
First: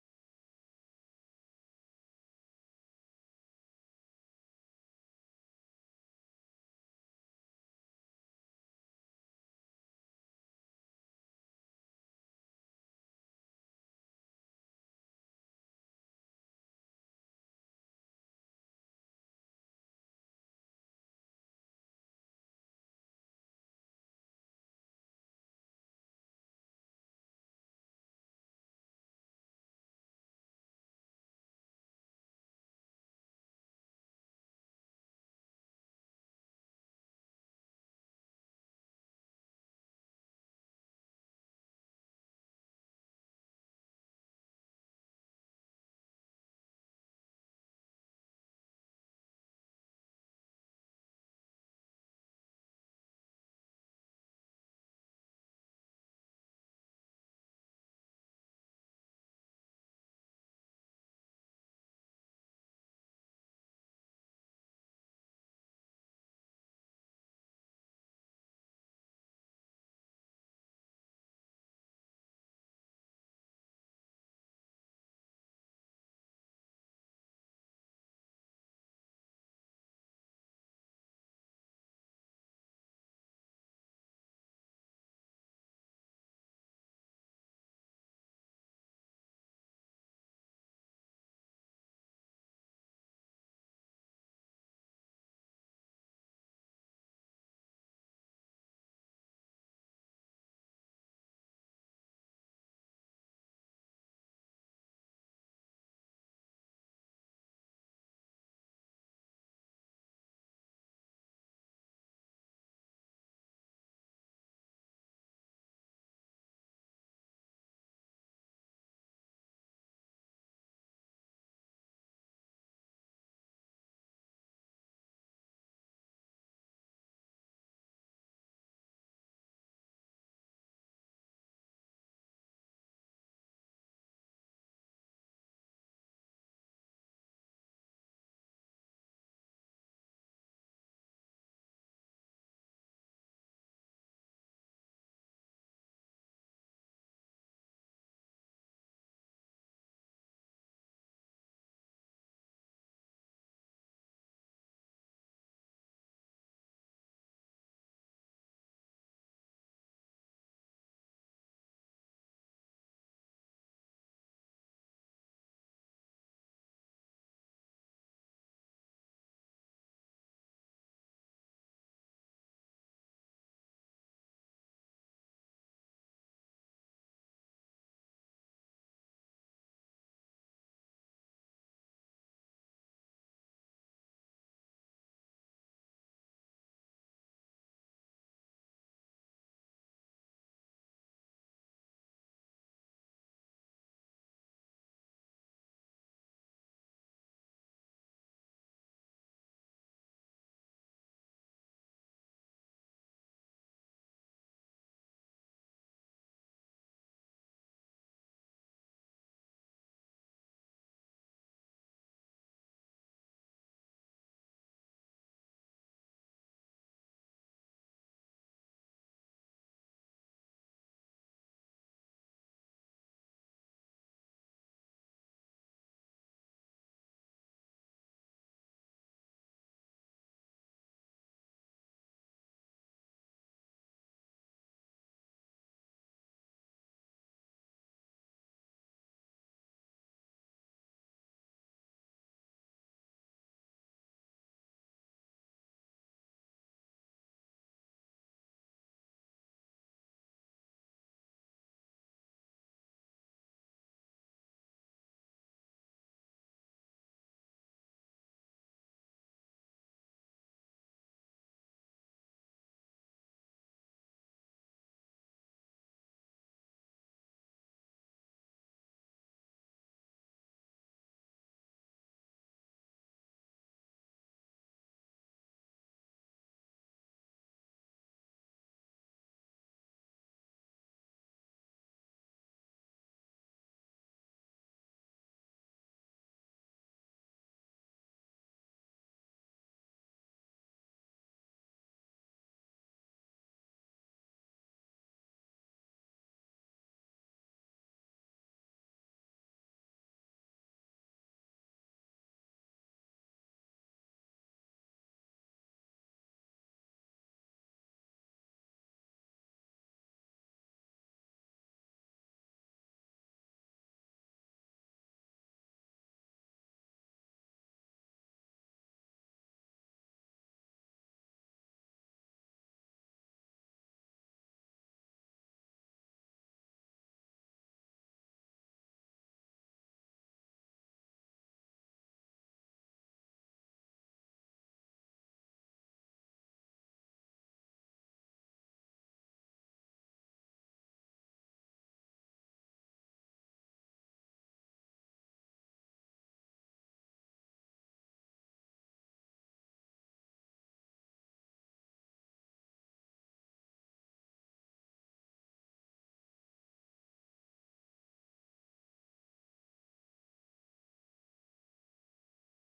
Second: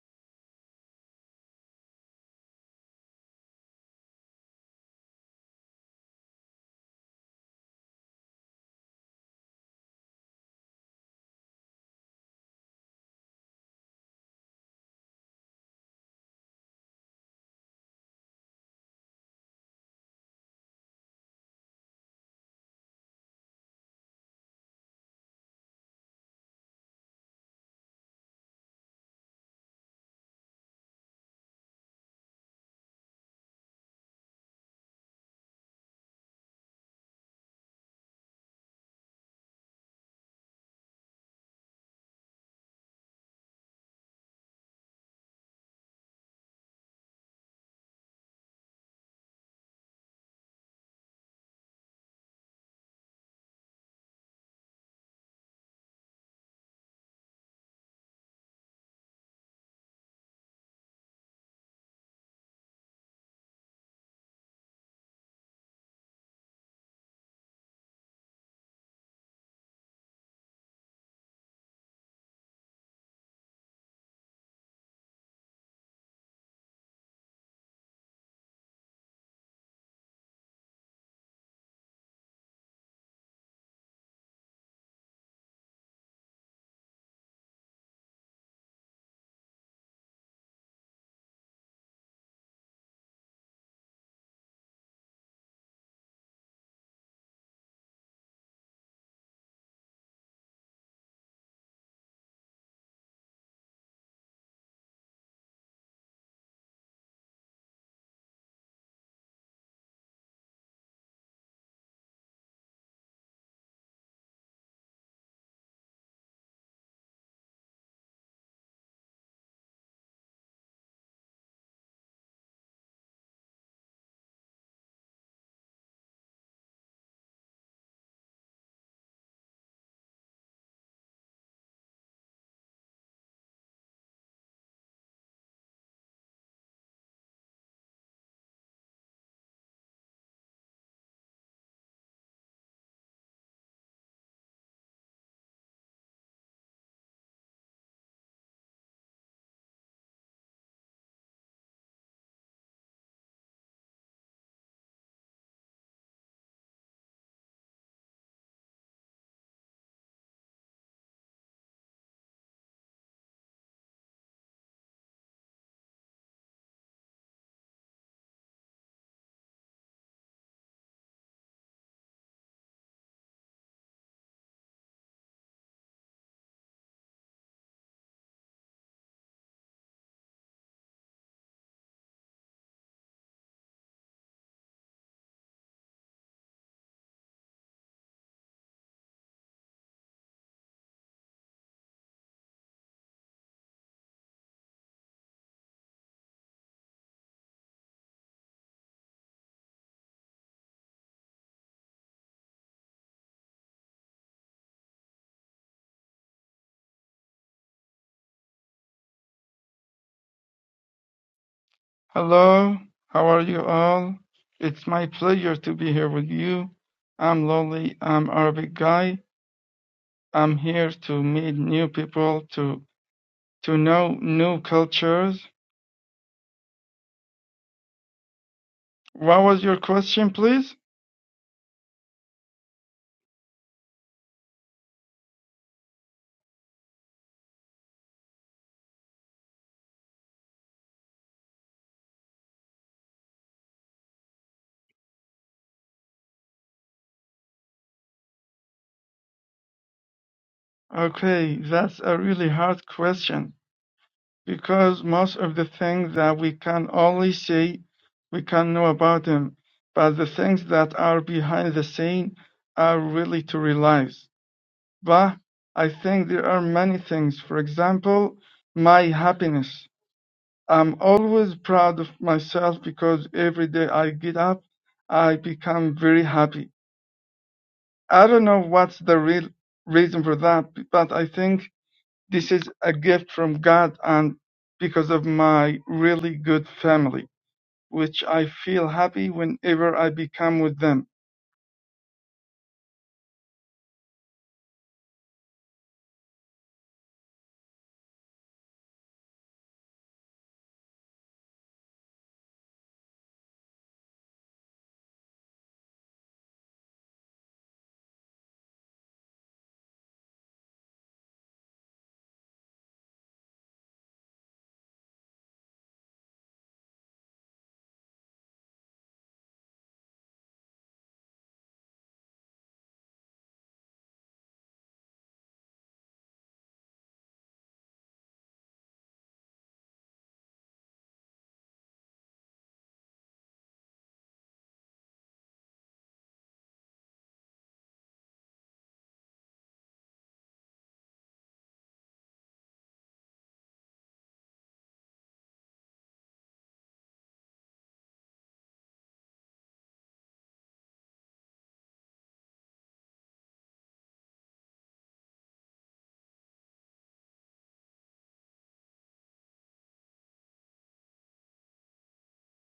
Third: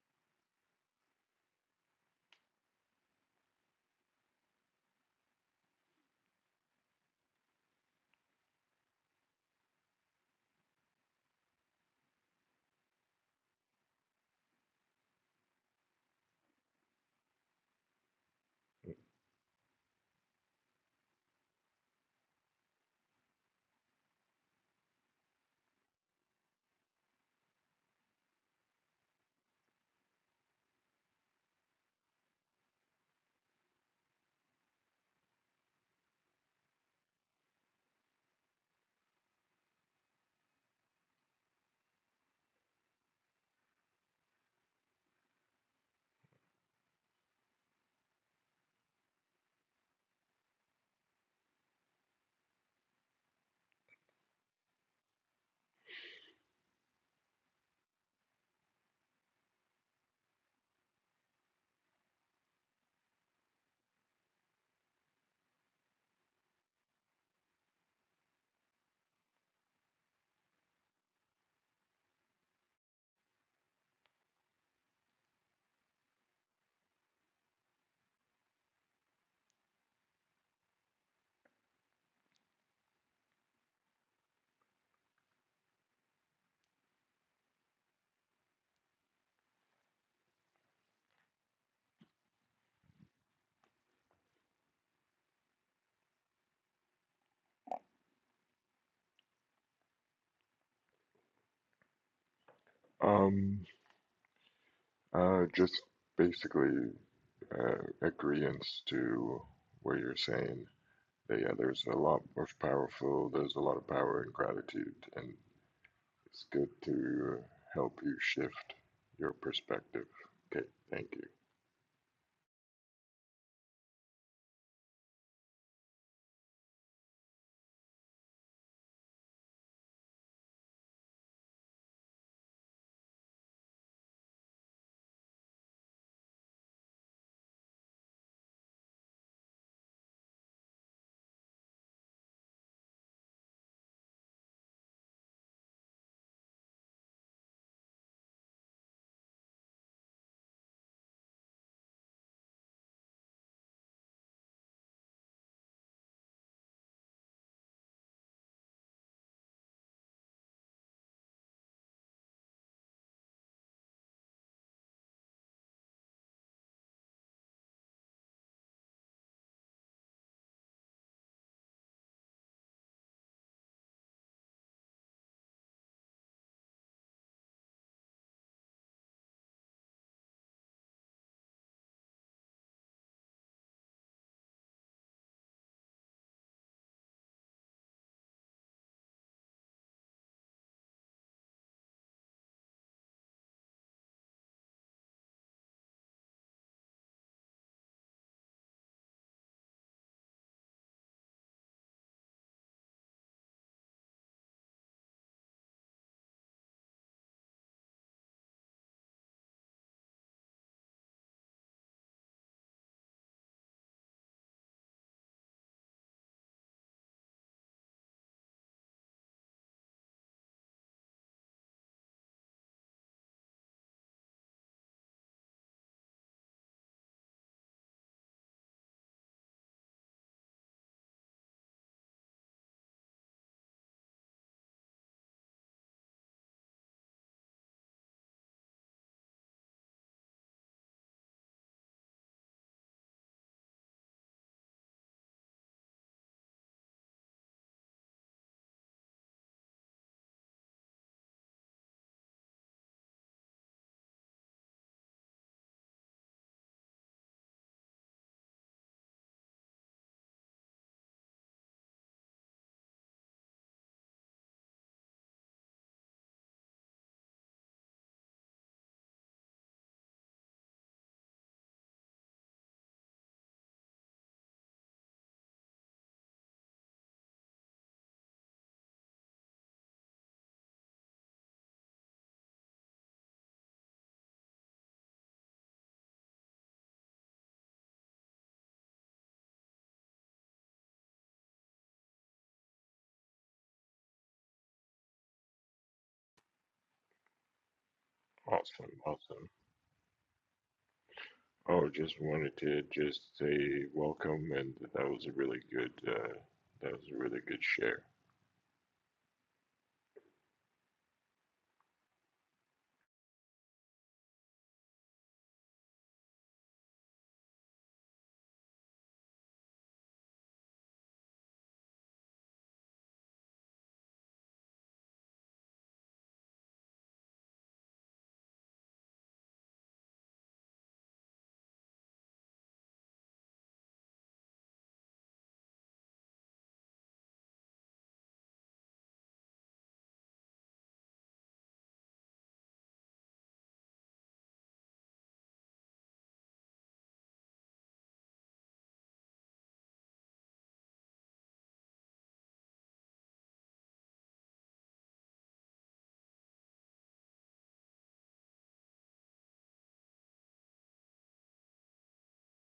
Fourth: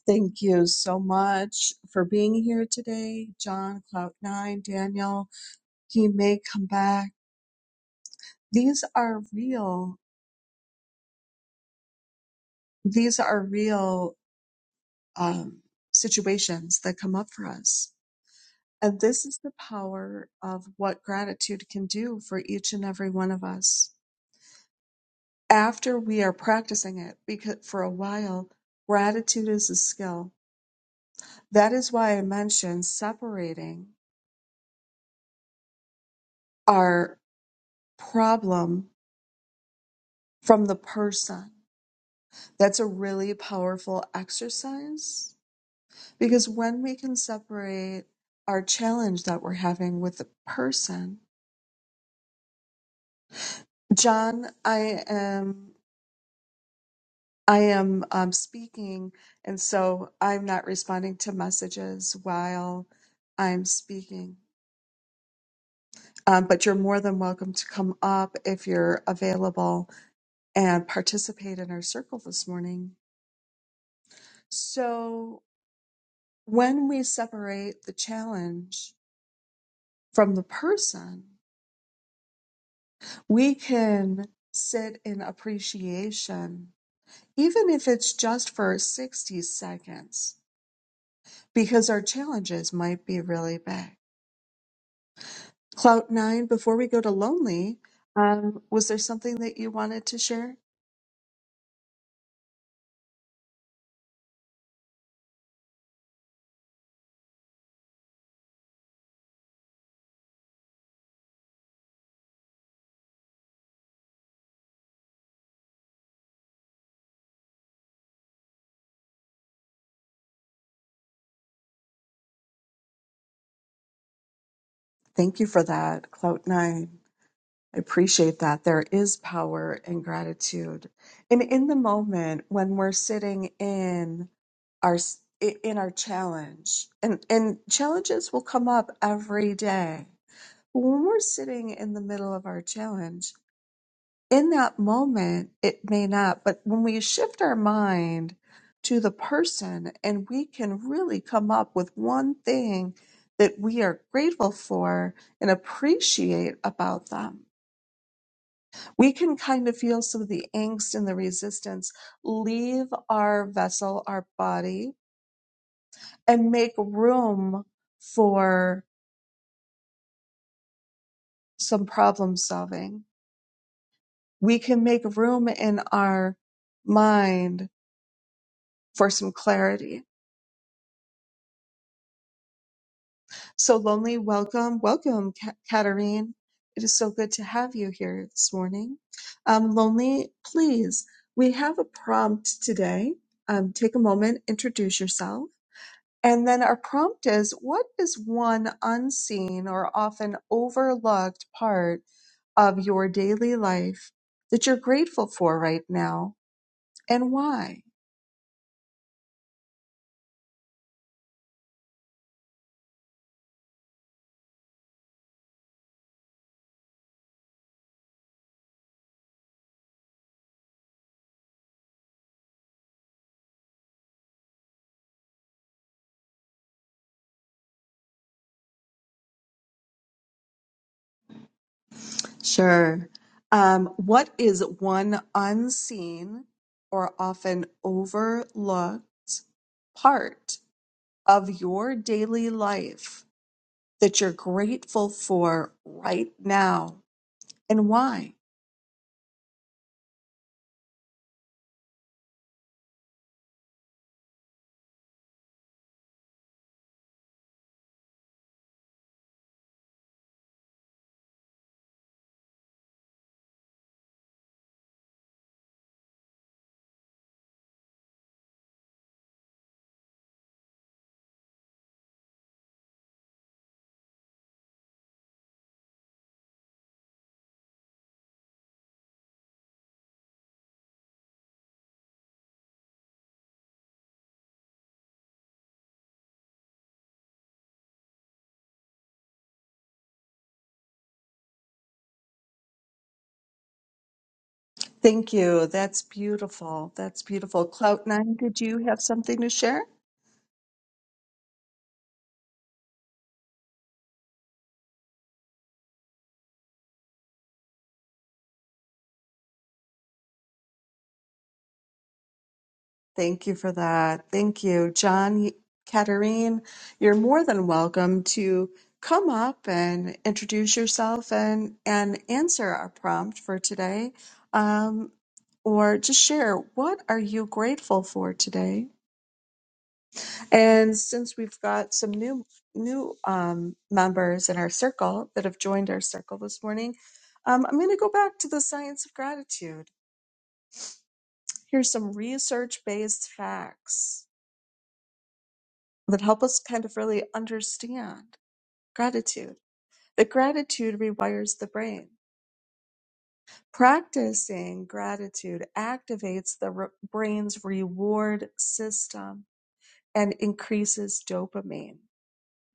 Speaker 1: Thank you so much for being here today, John, Cloud9, Daniel. he may come back. These are real. These are real um, situations that come up for us. And this is the power of what gratitude can do for each and every one of us. After we are practicing it, because for a while, gratitude is a skill. That is why I mentioned separating our problem from the person. That's a really powerful exercise Because when we can separate our challenge that we're having with the person, John, I am I am um, speaking, and so I'm not responding to messages while I'm speaking. Um, but you're more than welcome to come up if you're available and participate in our circle this morning. So when we separate the challenge from the person, we can sit in appreciation, even if it's just for 60 seconds, because our challenges might be really big. Clout Nine, before we go to Lonely, um, was there something that you wanted to share?
Speaker 2: Um, uh, just basically uh, agreeance to what you're saying. That, yeah, there's a lot more powerful. There's a lot of power in gratitude, and It's good to uh, help you shift your perspective. Okay, thank you.
Speaker 1: Thank you for that, Clout Nine. I appreciate that. There is power in gratitude. And in the moment when we're sitting in our s- i- in our challenge and and challenges will come up every day when we're sitting in the middle of our challenge, in that moment, it may not, but when we shift our mind to the person and we can really come up with one thing that we are grateful for and appreciate about them, we can kind of feel some of the angst and the resistance leave our vessel, our body, and make room for some problem solving we can make room in our mind for some clarity. So, Lonely, welcome, welcome, Ka- Katarine. It is so good to have you here this morning. Um, Lonely, please, we have a prompt today. Um, take a moment, introduce yourself. And then our prompt is what is one unseen or often overlooked part of your daily life that you're grateful for right now and why?
Speaker 4: Hello, how are you all? It's my pleasure to be here with you. I'm Lolly, I'm Arabic guy. I'm here to meet new people, to to know new cultures. What was your question, please?
Speaker 1: Sure. Um, what is one unseen or often overlooked part of your daily life that you're grateful for right now and why?
Speaker 4: Okay, that's a really hard question because most of the things that we can only see, we can know about them, but the things that are behind the scene are really to realize. But I think there are many things, for example, my happiness. I'm always proud of myself because every day I get up, I become very happy. I don't know what's the real reason for that, but I think this is a gift from God and because of my really good family, which I feel happy whenever I become with them.
Speaker 1: Thank you. That's beautiful. That's beautiful. Clout Nine, did you
Speaker 2: Awesome,
Speaker 1: have something
Speaker 2: awesome.
Speaker 1: to share?
Speaker 2: Oh, just wanted to just say welcome, and that was a really good. Uh, that was a really good share.
Speaker 1: Thank you for that. Thank you, John, Katerine. You're more than welcome to come up and introduce yourself and and answer our prompt for today, um, or just share what are you grateful for today. And since we've got some new new um, members in our circle that have joined our circle this morning, um, I'm going to go back to the science of gratitude. Here's some research based facts that help us kind of really understand gratitude. That gratitude rewires the brain. Practicing gratitude activates the re- brain's reward system and increases dopamine,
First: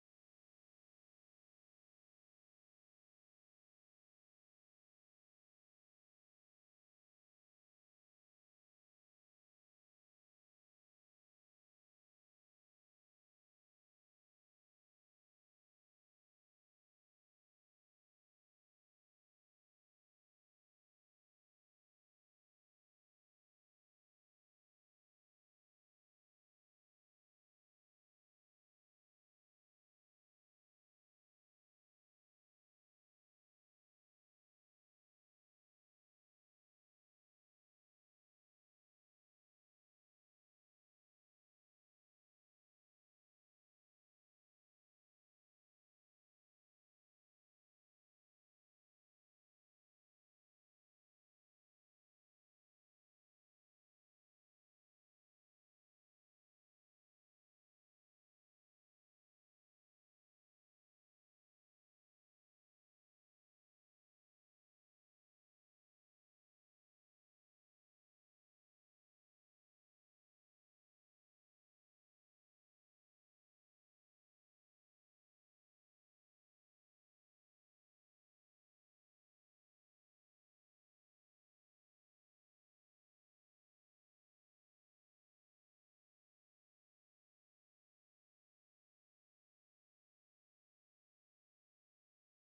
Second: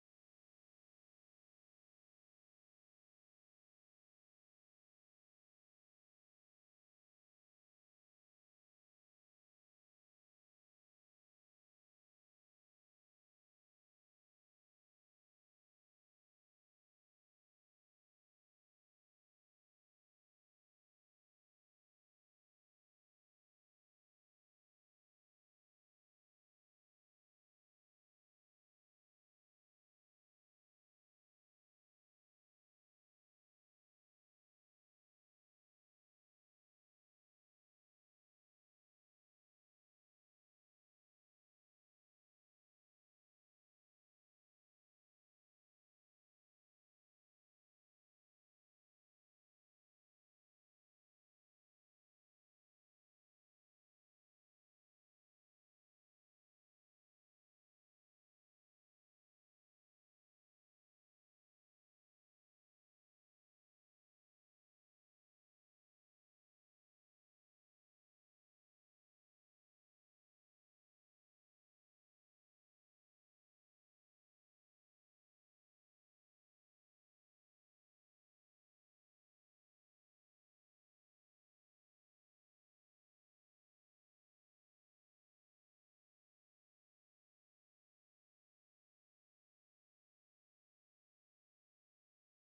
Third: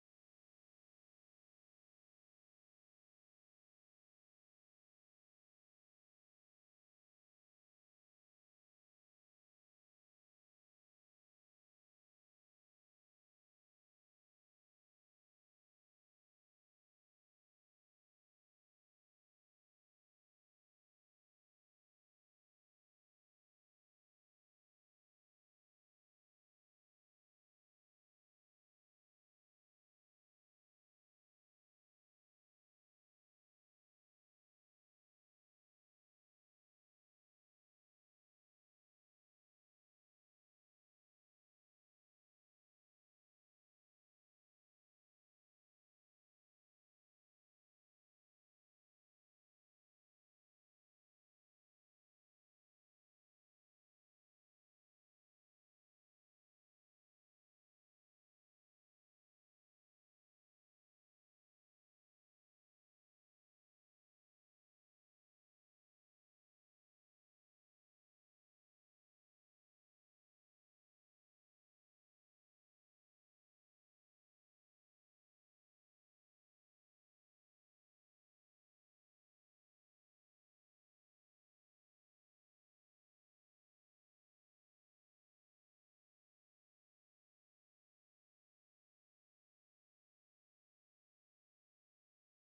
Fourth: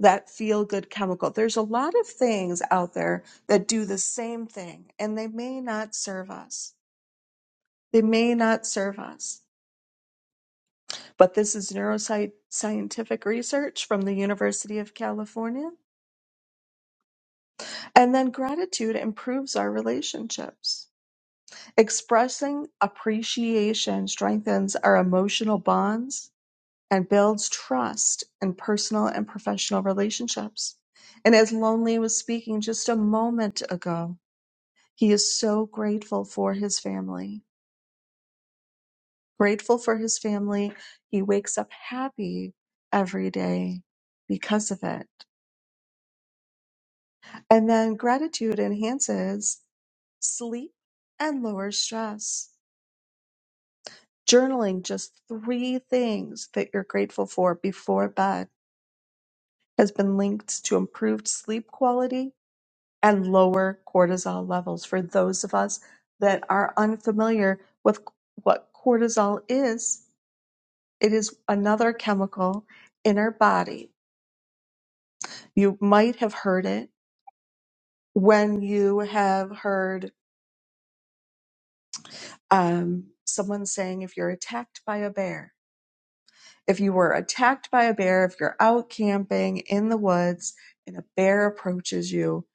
Speaker 1: that feel good chemical. There's a lot of things out there that do the same thing, and they may not serve us. They may not serve us. But this is neuroscientific research from the University of California And then gratitude improves our relationships. Expressing appreciation strengthens our emotional bonds and builds trust in personal and professional relationships. And as Lonely was speaking just a moment ago, he is so grateful for his family. Grateful for his family. He wakes up happy every day because of it. And then gratitude enhances sleep and lowers stress. Journaling just three things that you're grateful for before bed has been linked to improved sleep quality and lower cortisol levels for those of us that are unfamiliar with what cortisol is. It is another chemical in our body. You might have heard it when you have heard um, someone saying if you're attacked by a bear, If you were attacked by a bear, if you're out camping in the woods and a bear approaches you,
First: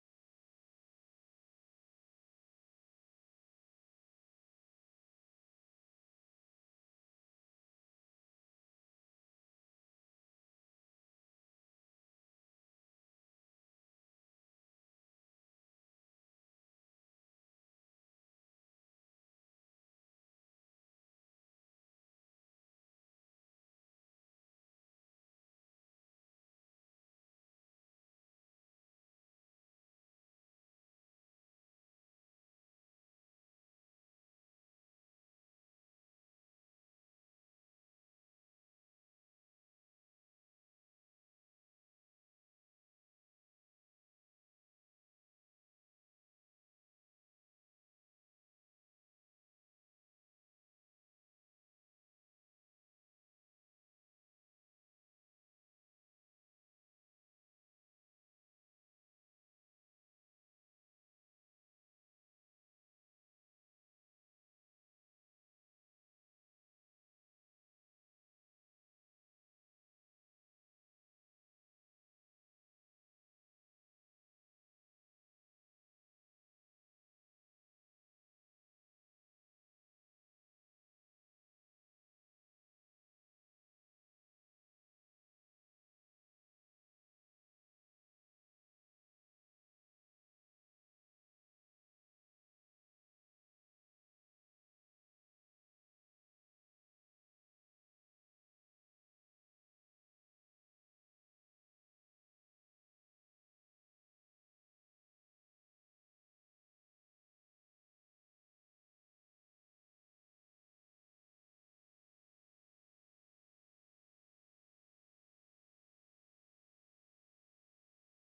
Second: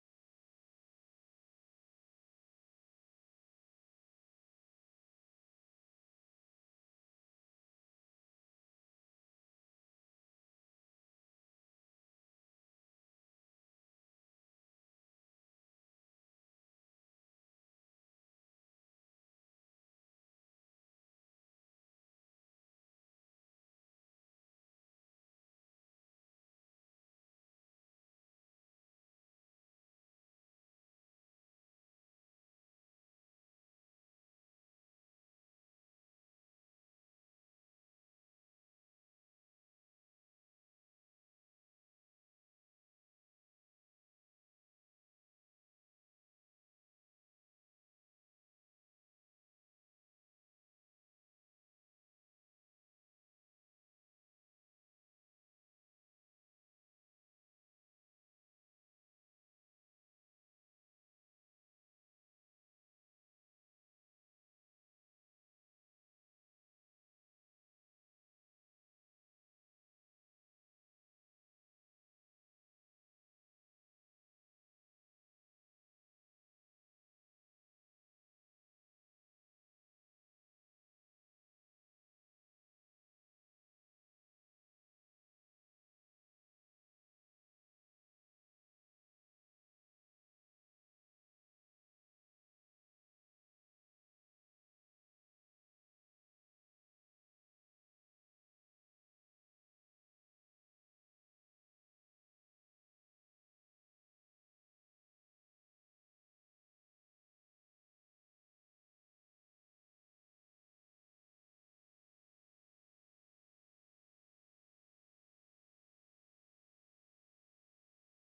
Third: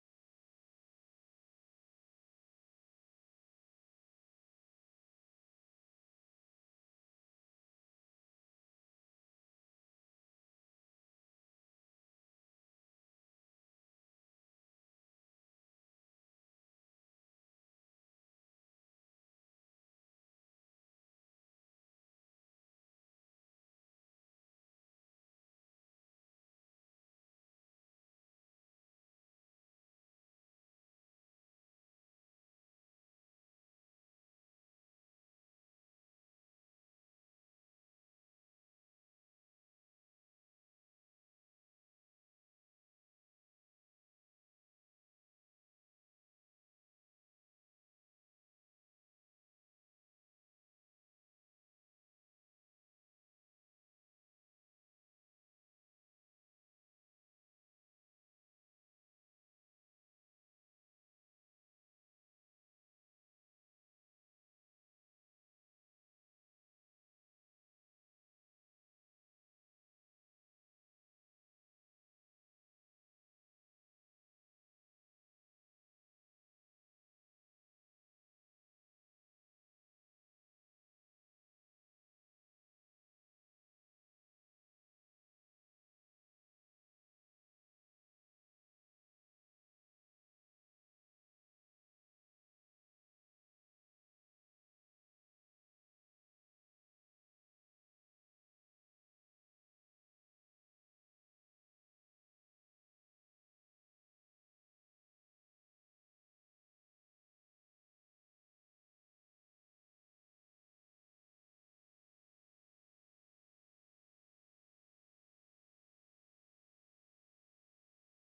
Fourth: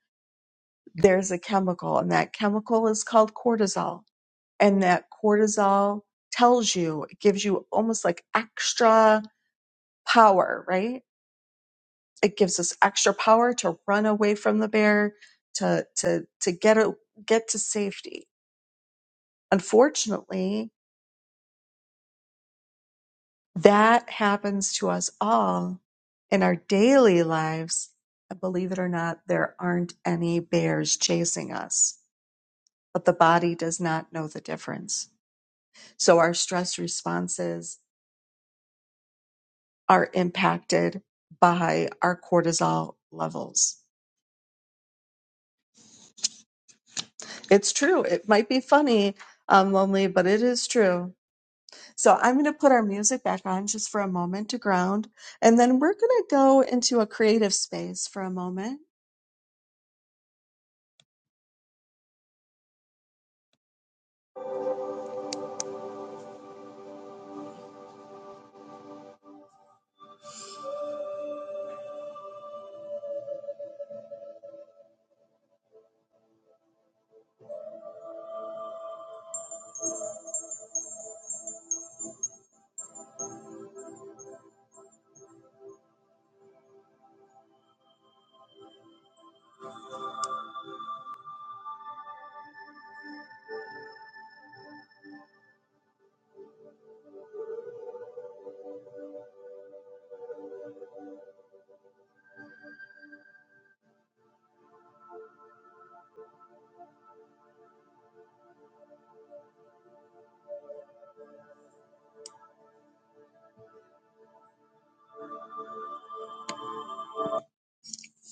Speaker 1: there's a chemical, and that chemical is called cortisol. And that cortisol tells you, it gives you almost like extra power, right? It gives us extra power to run away from the bear, to to to get a, get to safety. Unfortunately, That happens to us all in our daily lives. And believe it or not, there aren't any bears chasing us, but the body does not know the difference. So our stress responses are impacted by our cortisol levels. It's true. It might be funny, um, lonely, but it is true So I'm going to put our music back on just for a moment to ground, and then we're going to go into a creative space for a moment.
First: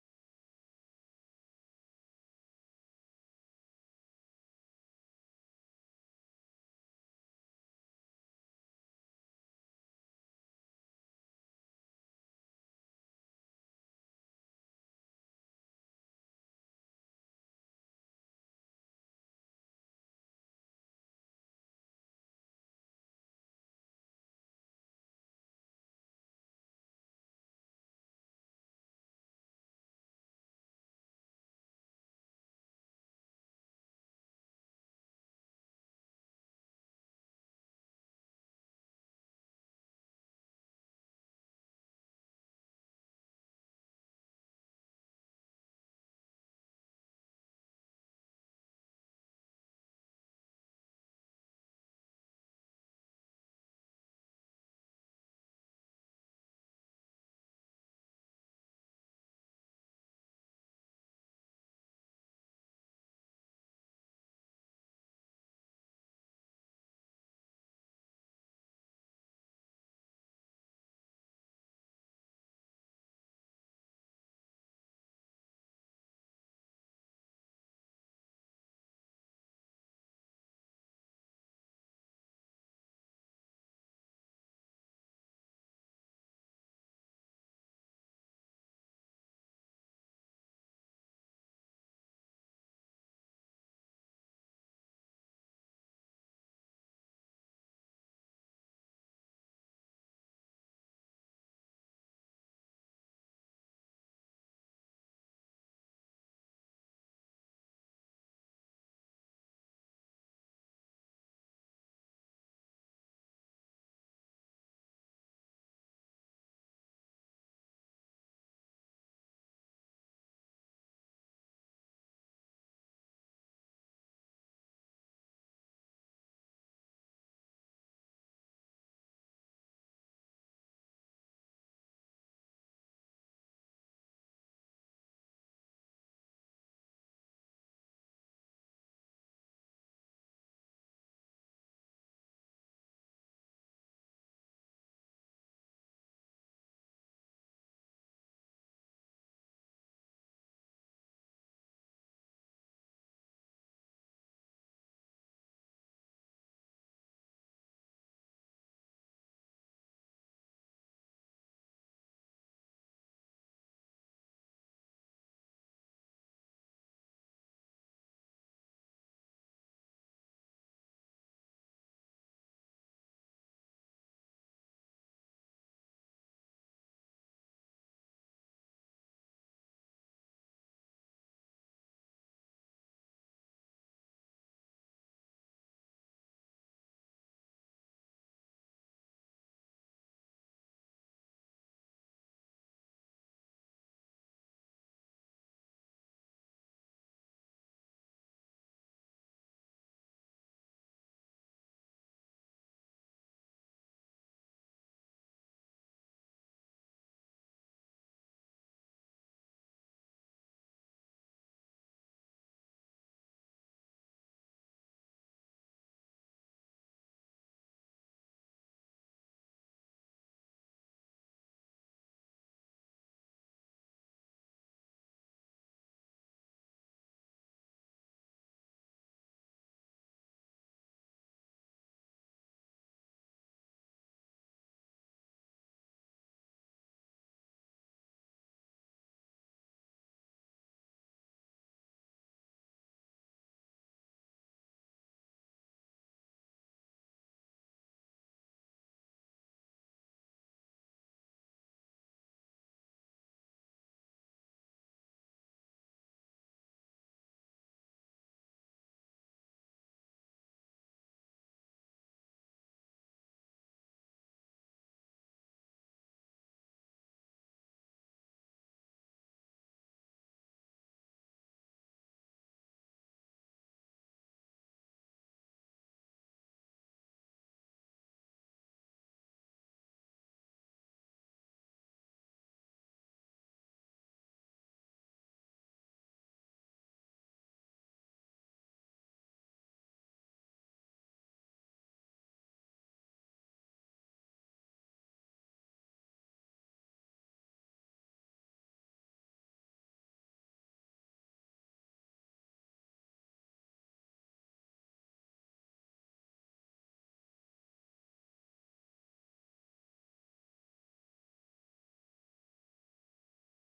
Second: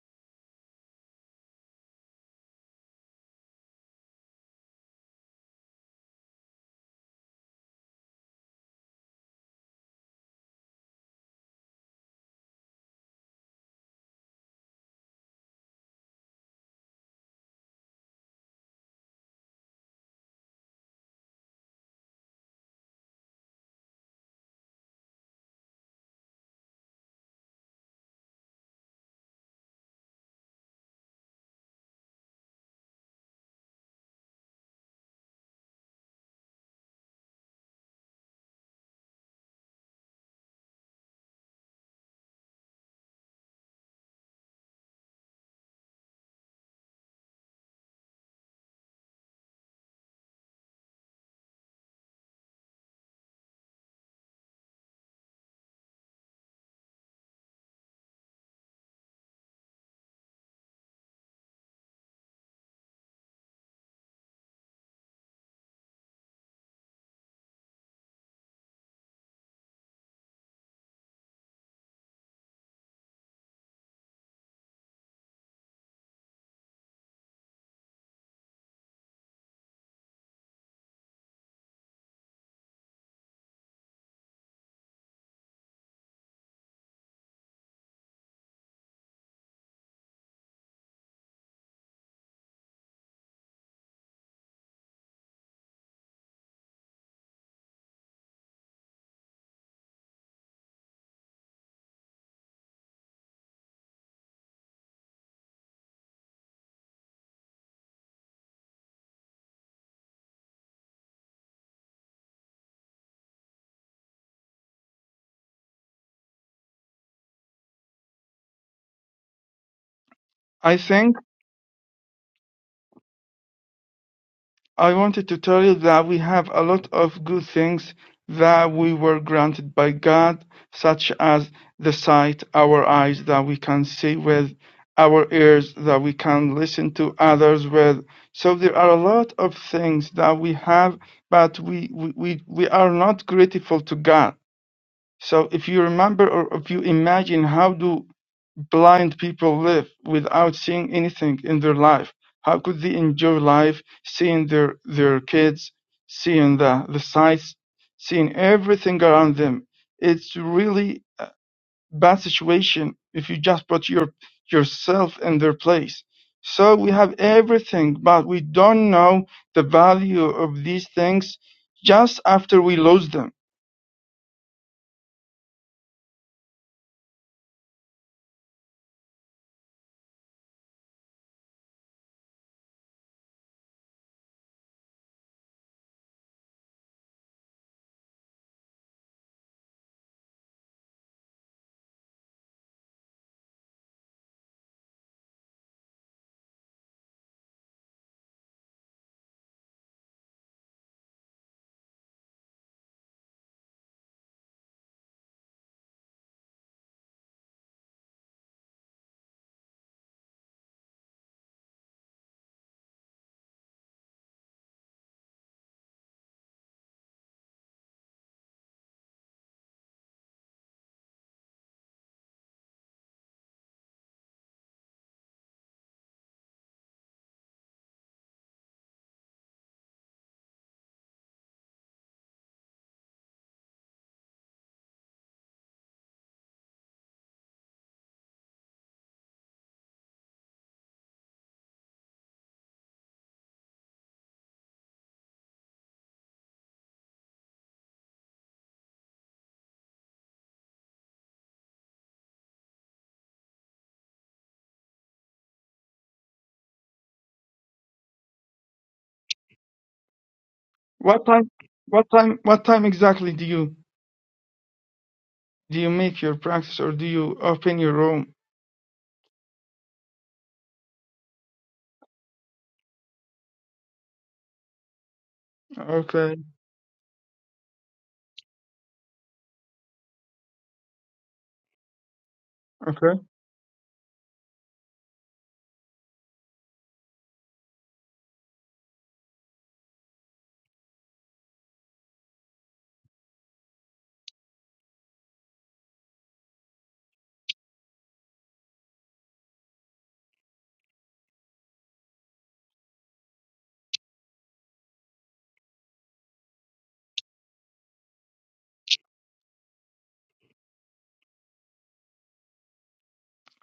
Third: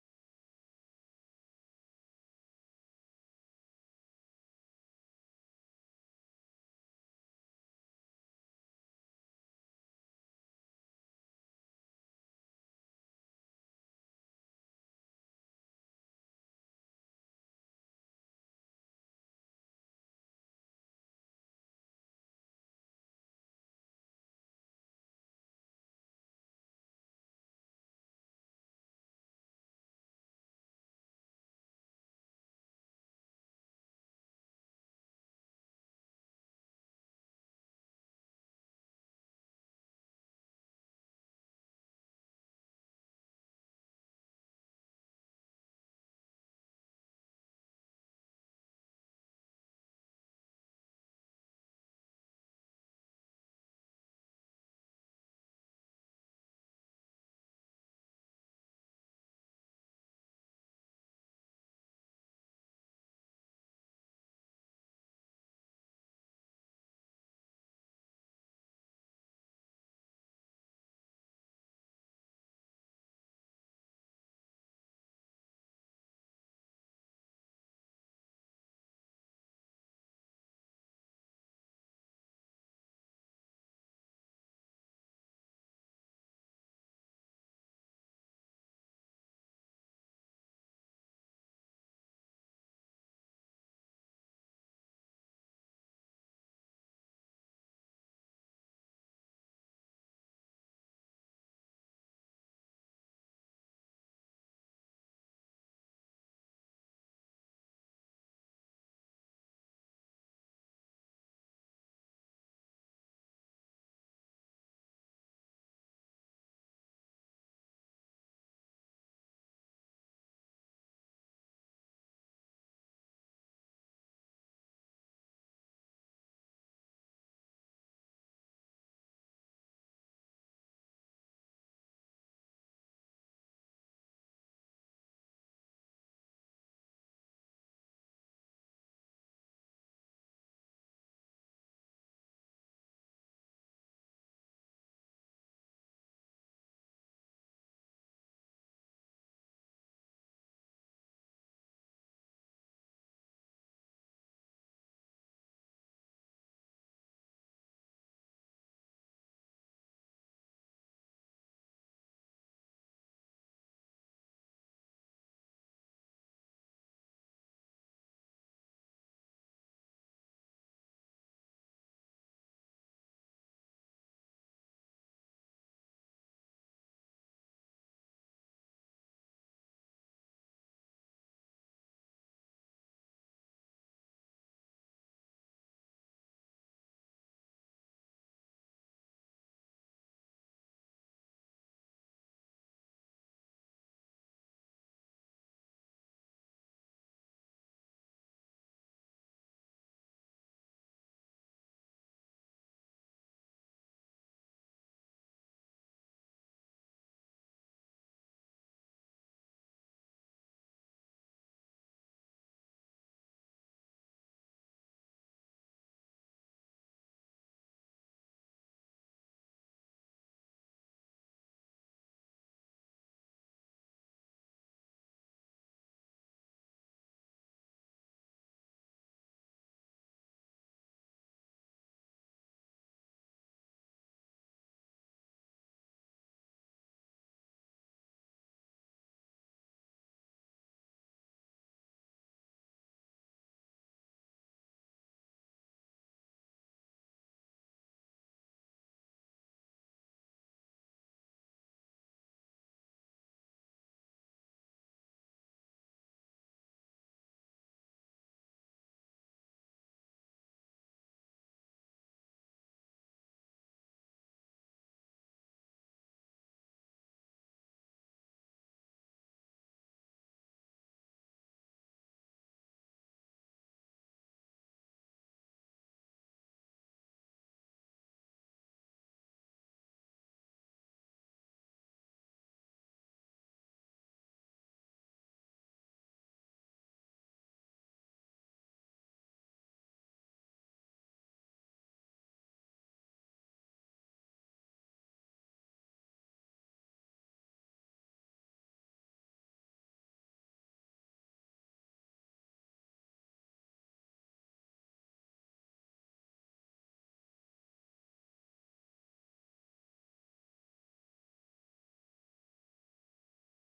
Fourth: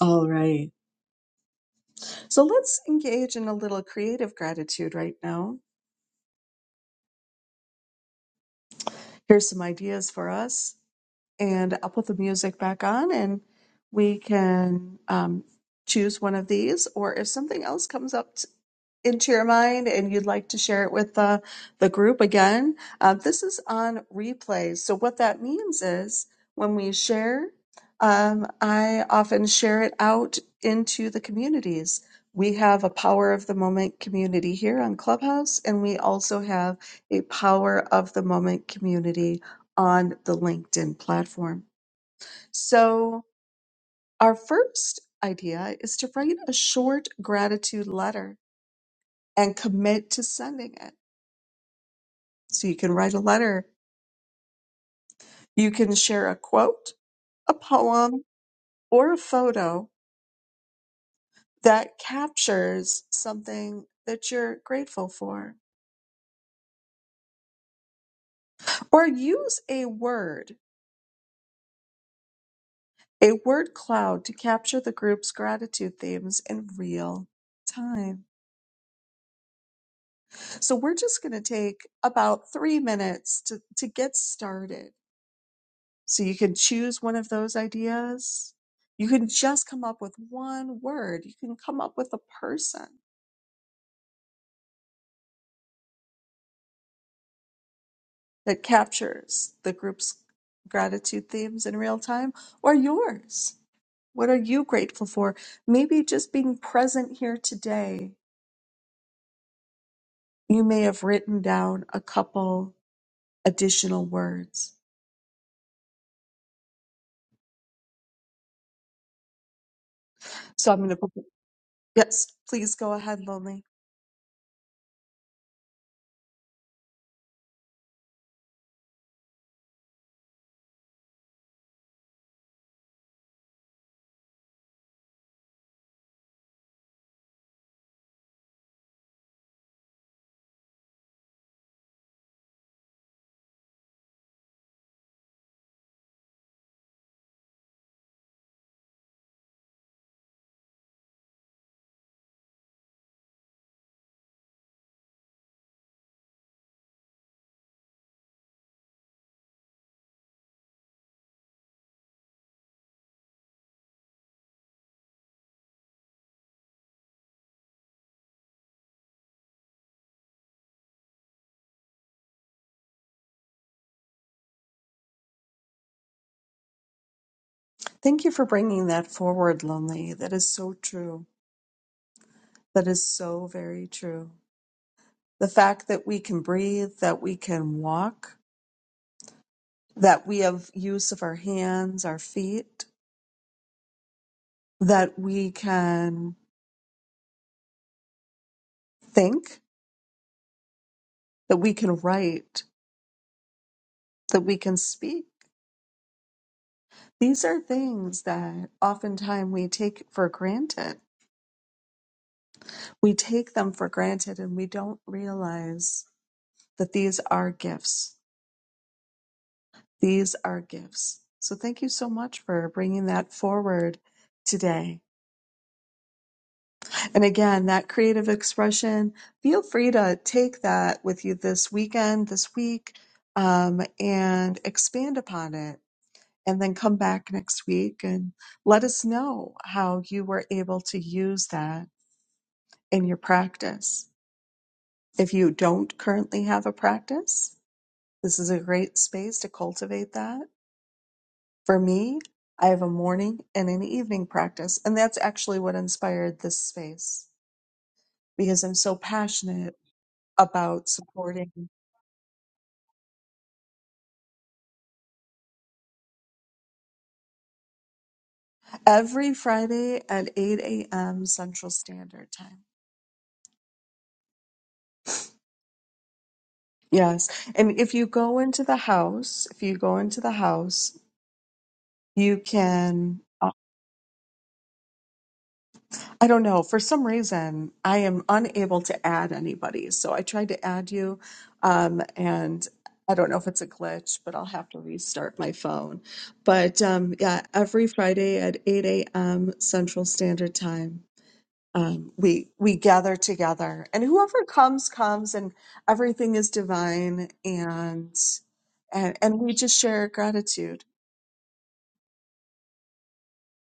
Speaker 1: All right. So let's engage in a little creative gratitude right now. Here's some ideas for us. and I'll put the music back on and we can um, choose one of these. Or if something else comes up t- into your mind and you'd like to share it with the, the group again, uh, this is on replay. So, what that means is when we share, um, I often share it out into the communities. We have a power of the moment community here on Clubhouse, and we also have a power of the moment community on the LinkedIn platform. So, our first idea is to write a short gratitude letter and commit to sending it. So, you can write a letter, you can share a quote, a poem, or a photo that captures something that you're grateful for, or use a word, a word cloud to capture the group's gratitude themes in real time. So we're just going to take about three minutes to, to get started. So you can choose one of those ideas. You can just come up with one word. You can come up with a person that captures the group's gratitude themes in real time or yours. What are you grateful for? Maybe just being present here today, you may have written down a couple additional words. So
Speaker 4: I
Speaker 1: I'm going
Speaker 4: think
Speaker 1: to, yes, please go ahead, Lonely.
Speaker 4: I wanted to tell you that we have a lot of good things that we were granted by God, such as the sight, our eyes that we can see with, our ears that we can listen to others with. So there are a lot of things that we have, but we, we, we, we are not grateful to God. So if you remember or if you imagine how do blind people live without seeing anything in their life, how could they enjoy life seeing their, their kids, seeing the, the sights, seeing everything around them? It's really a bad situation if you just put your yourself in their place. So we have everything, but we don't know the value of these things just after we lose them
Speaker 1: Thank you for bringing that forward, Lonely. That is so true. That is so very true. The fact that we can breathe, that we can walk, that we have use of our hands, our feet, that we can think, that we can write, that we can speak. These are things that oftentimes we take for granted. We take them for granted and we don't realize that these are gifts These are gifts. So thank you so much for bringing that forward today. And again, that creative expression, feel free to take that with you this weekend, this week, um, and expand upon it. And then come back next week and let us know how you were able to use that in your practice. If you don't currently have a practice, this is a great space to cultivate that For me, I have a morning and an evening practice, and that's actually what inspired this space because I'm so passionate about
Speaker 4: What time,
Speaker 1: supporting
Speaker 4: what time, what time exactly do you do you make your practice or do you open your room?
Speaker 1: every Friday at 8 a.m. Central Standard Time.
Speaker 4: Okay,
Speaker 1: Yes. And if you go into the house, if you go into the house, you can.
Speaker 4: okay,
Speaker 1: I don't know. For some reason, I am unable to add anybody. So I tried to add you, um, and I don't know if it's a glitch, but I'll have to restart my phone. But um, yeah, every Friday at 8 a.m. Central Standard Time, um, we we gather together, and whoever comes comes, and everything is divine, and and, and we just share gratitude.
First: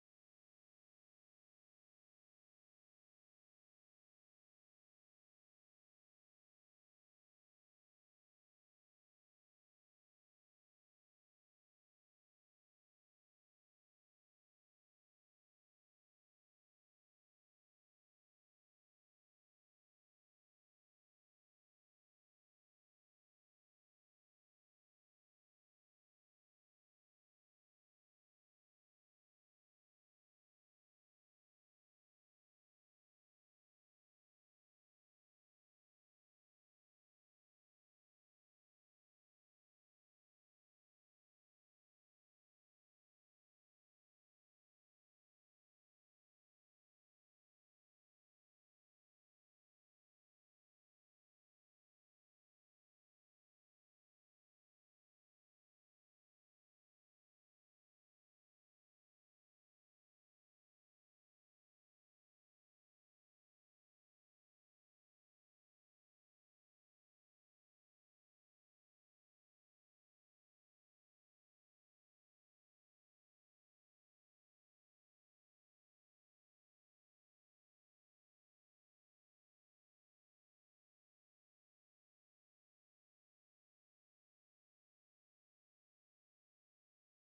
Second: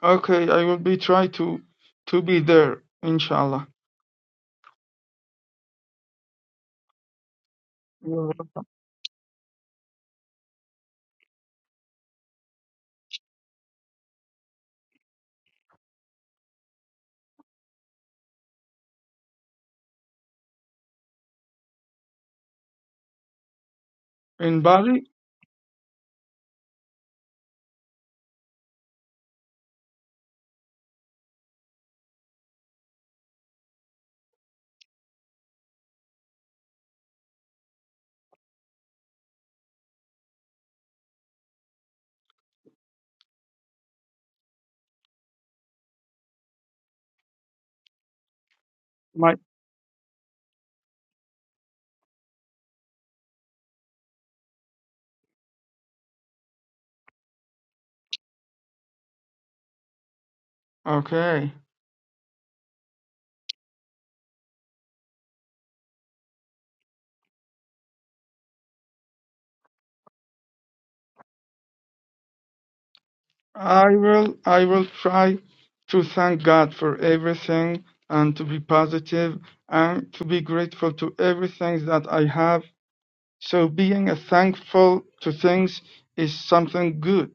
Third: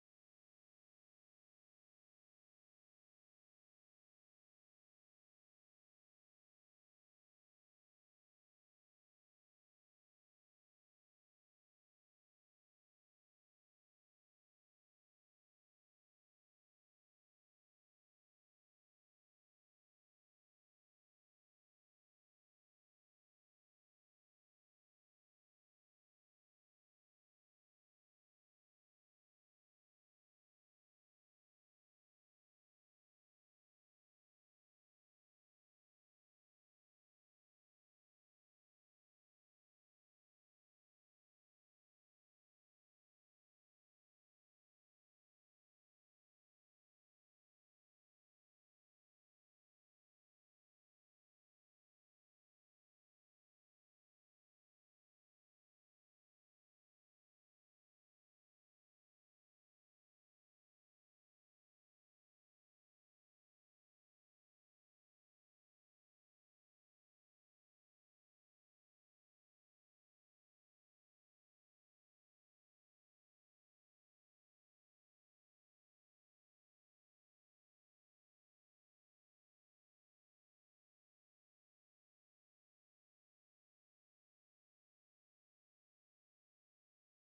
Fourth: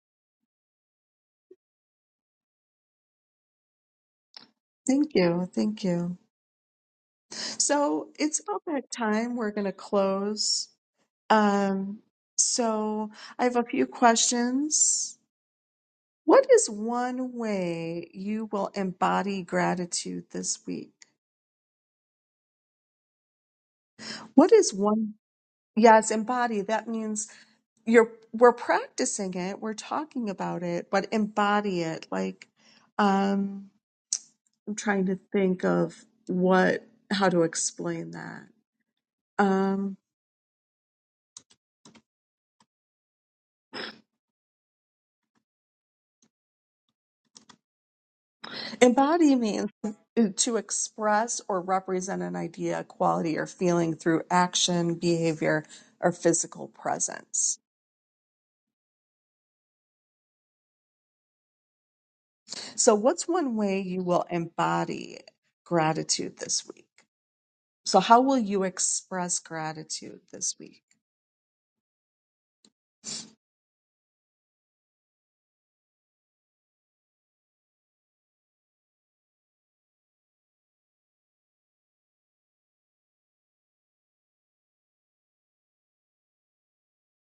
Speaker 4: okay. I will be try to to be there, inshallah.
Speaker 1: Thank you, thank you. So
Speaker 4: Well,
Speaker 1: it's about that time. We're going to close. Um, so I have a few questions. What is one way you will embody gratitude this week? What
Speaker 4: In
Speaker 1: is
Speaker 4: Bali,
Speaker 1: one? Yes, embody. That means you're we're practicing it, we're talking about it, but embody it. Like, um, I'm trying to think of what how to explain that. Um. Embody
Speaker 4: my
Speaker 1: means to express or represent an idea, quality, or feeling through action, behavior, or physical presence.
Speaker 4: okay.
Speaker 1: So, what's one way you will embody gratitude this week? So, how will you express gratitude this week?
Speaker 4: I will I will try to thank God for everything and to be positive and to be grateful to everything that I have. So being a thankful to things is something good.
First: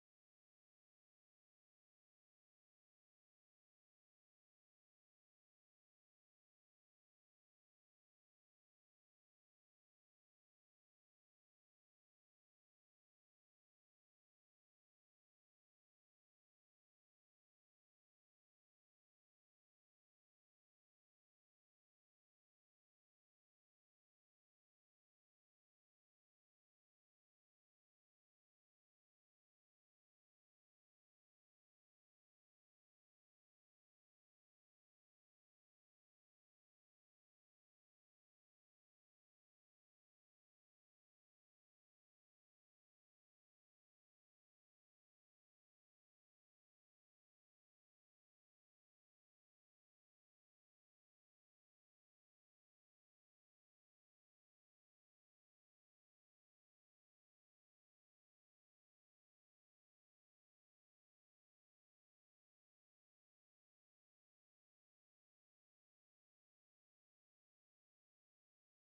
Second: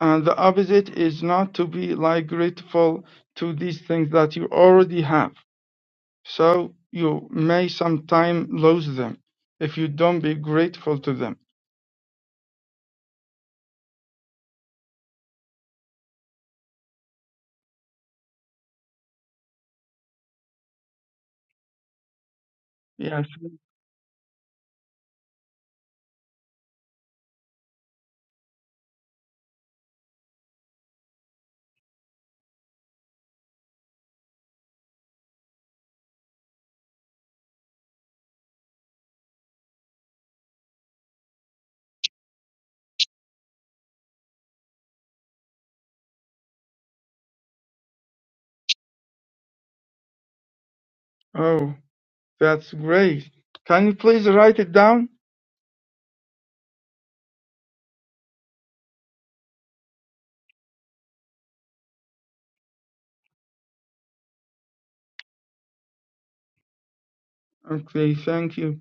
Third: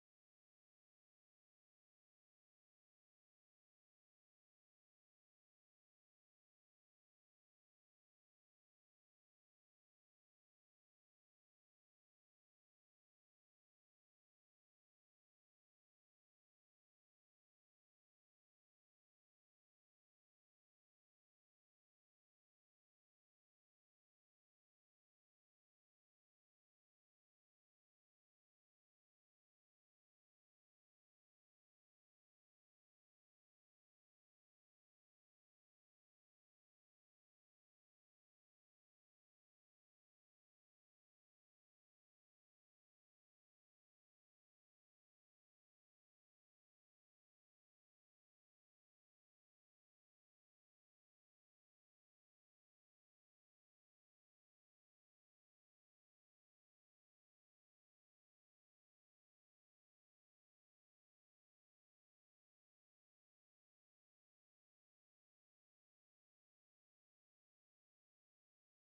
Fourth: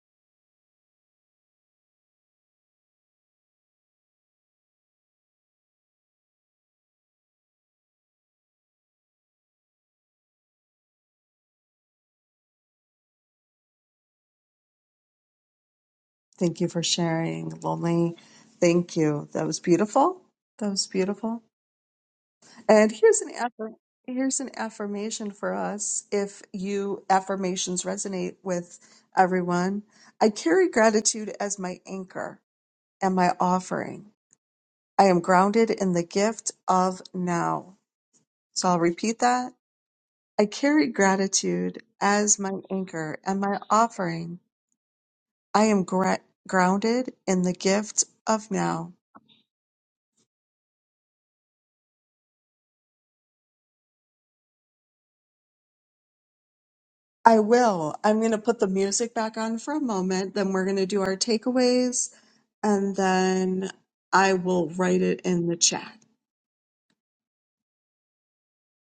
Speaker 4: And the opposite is not to be like grateful to these things that you already have. So you may sometime lose them if you don't be grateful to them.
Speaker 1: Thank you for sharing, Lonely. Thank you. That was beautiful. That was beautiful. And here's
Speaker 4: Yes.
Speaker 1: an affir- here's an affirmation for us if you affirmations resonate with everyone. I carry gratitude as my anchor and my offering. I am grounded in the gift of now. So I'll repeat that. I carry gratitude as my anchor and my offering. I am gra- grounded in the gift of now.
Speaker 4: Oh, that's great. Can you please write it down?
Speaker 1: I will. I'm going to put the music back on for a moment. Then we're going to do our takeaways. And then I will write it in the chat.
Speaker 4: Okay, thank you.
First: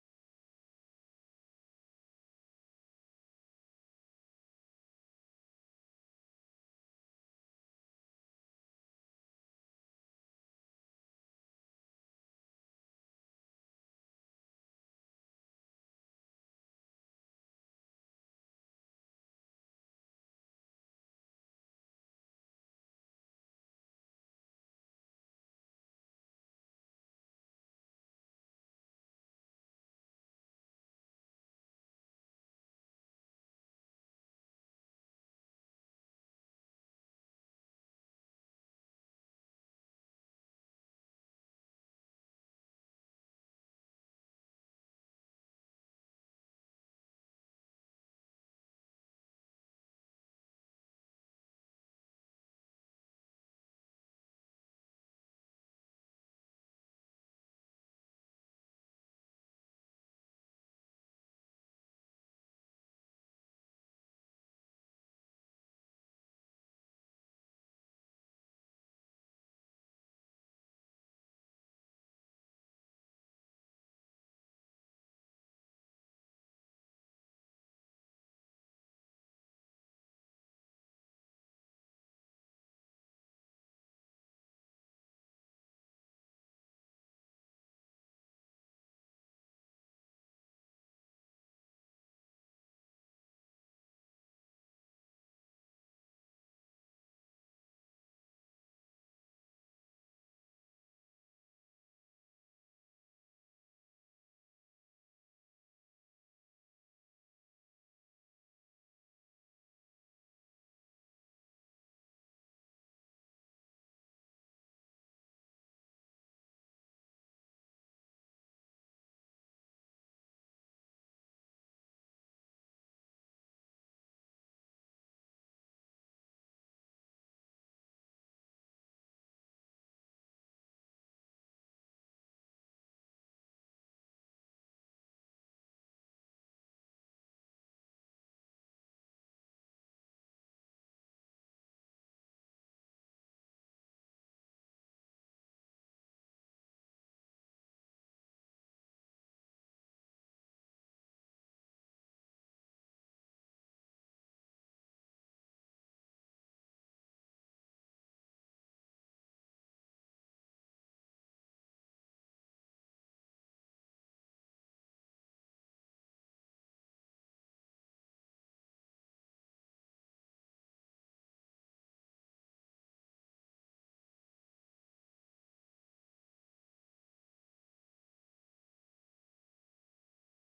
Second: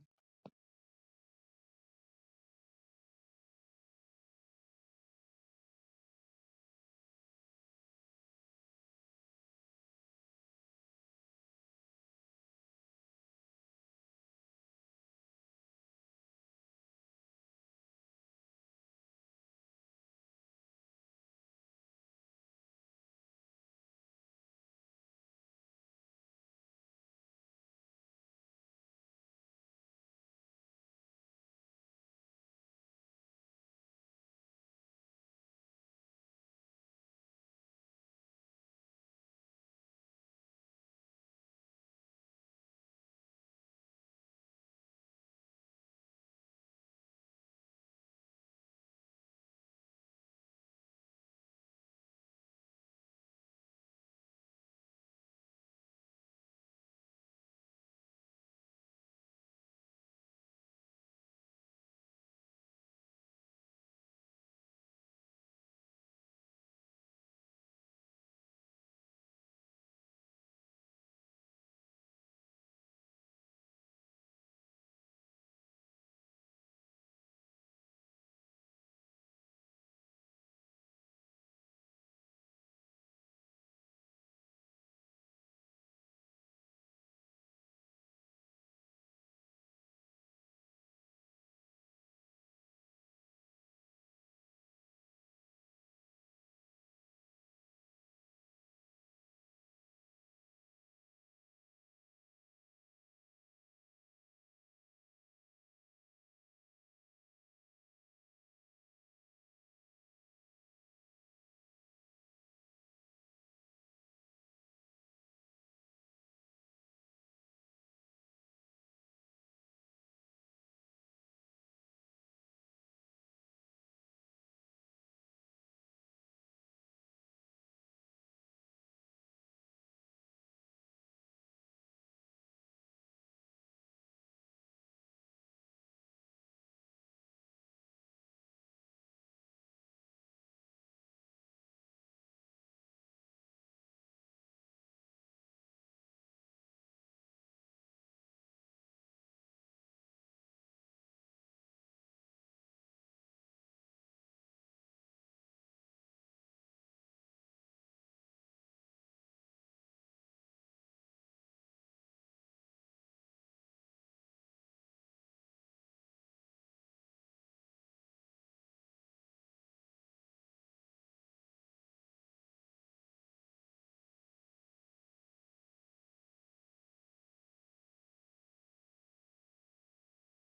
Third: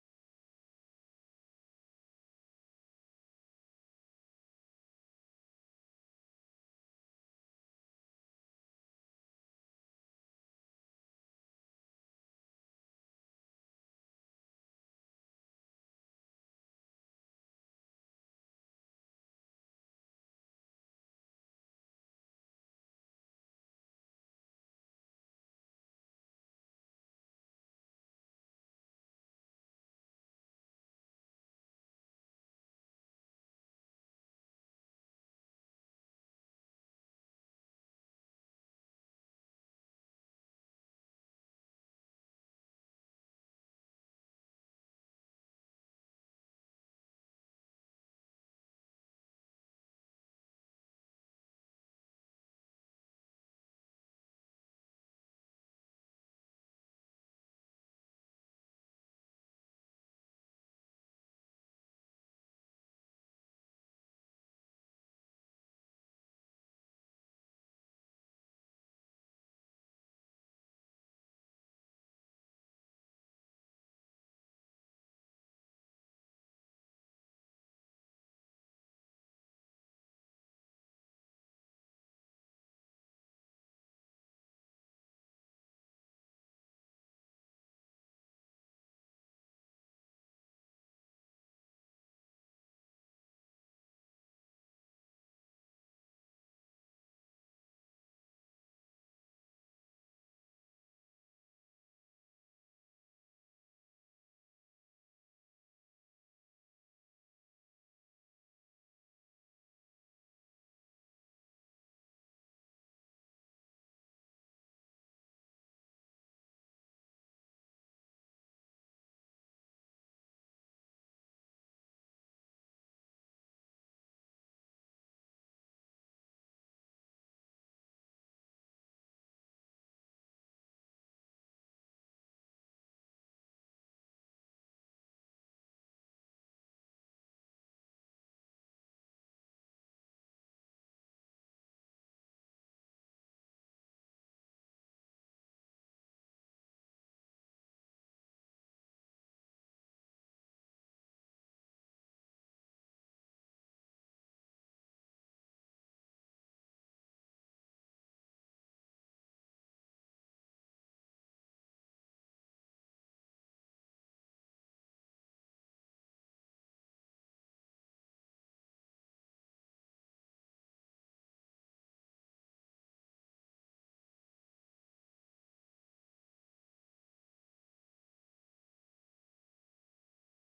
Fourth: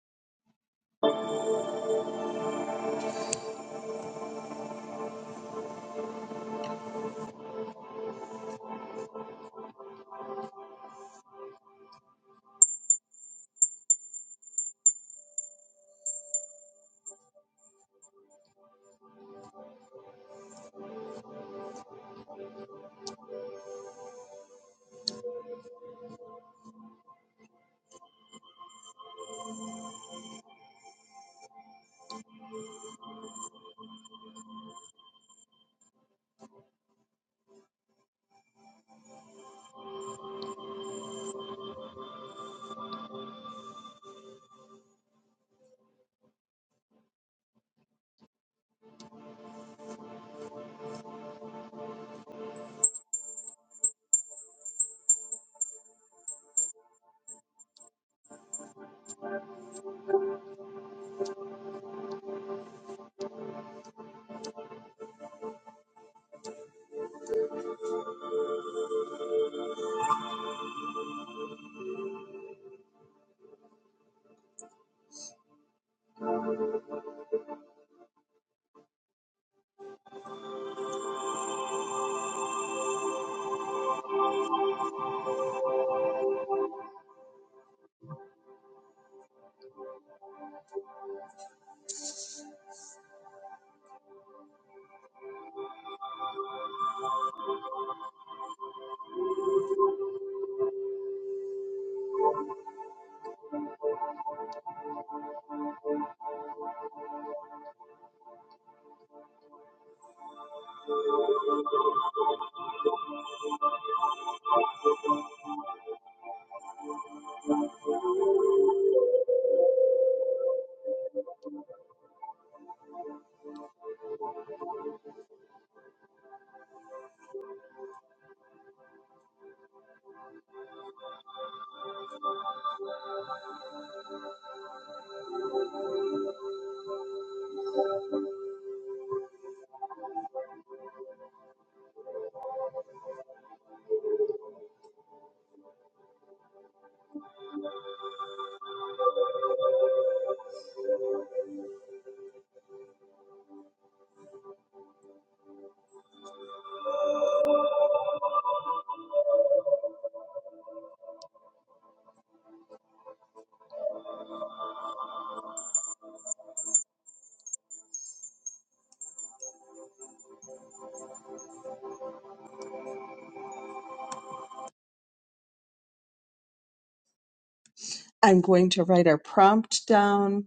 Speaker 1: I'm going to write our prompt down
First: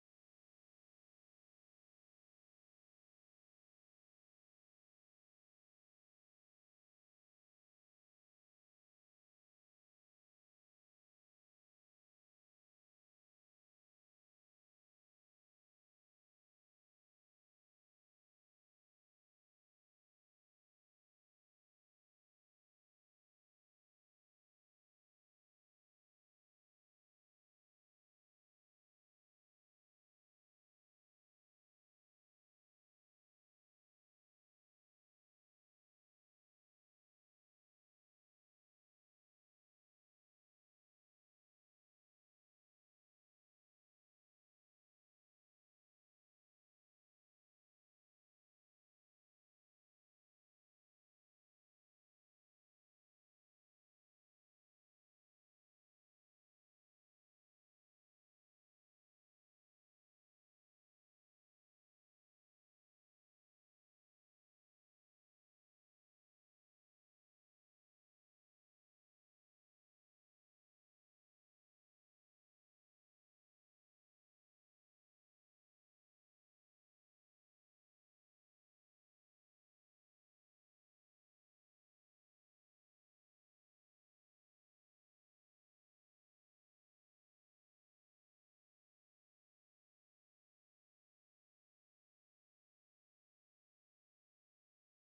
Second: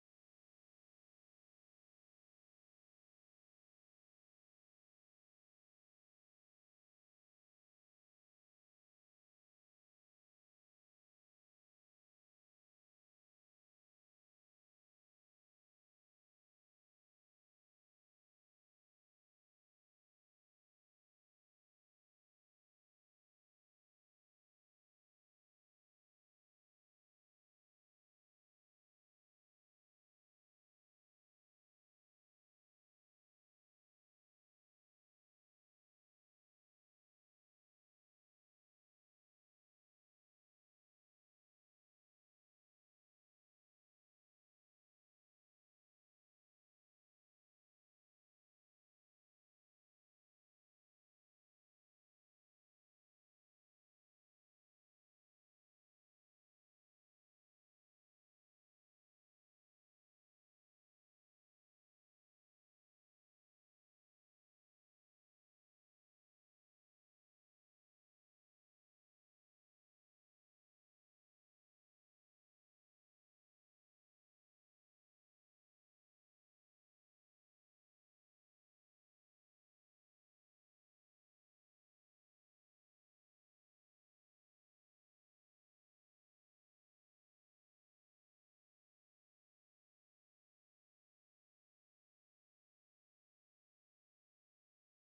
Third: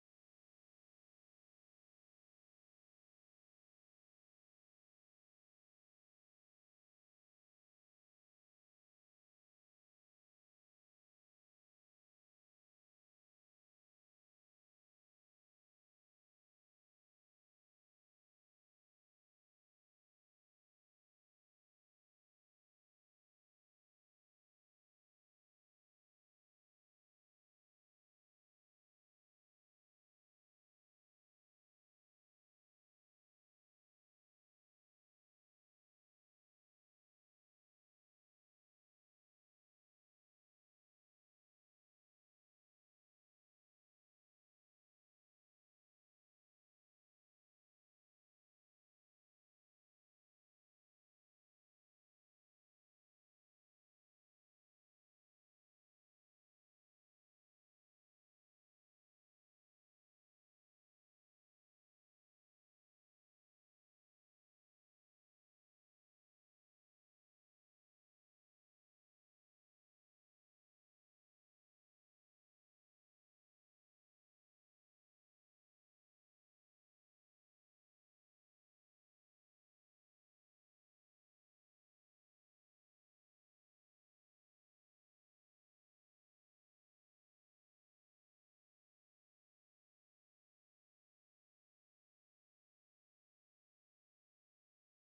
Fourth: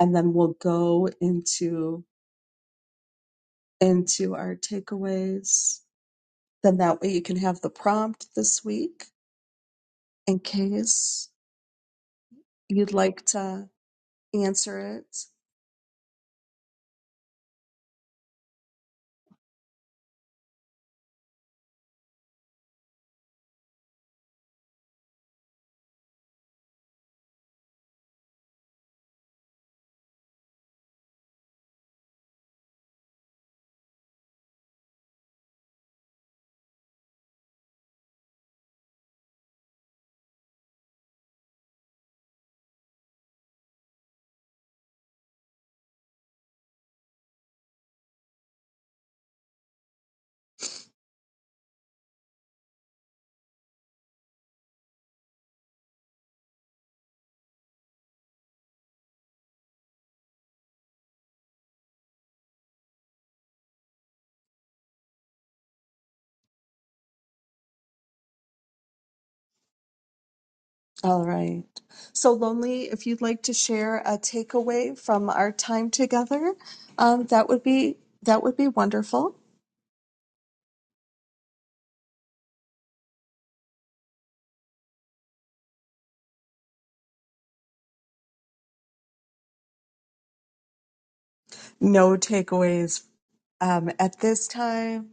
Speaker 1: and then we'll go into into our takeaways. Then that way you can have the prompt this week in case you'd like to answer it. All right. So, Lonely, if you'd like to share a takeaway from our time together, um, that would be that would be wonderful. No takeaways um, at this time.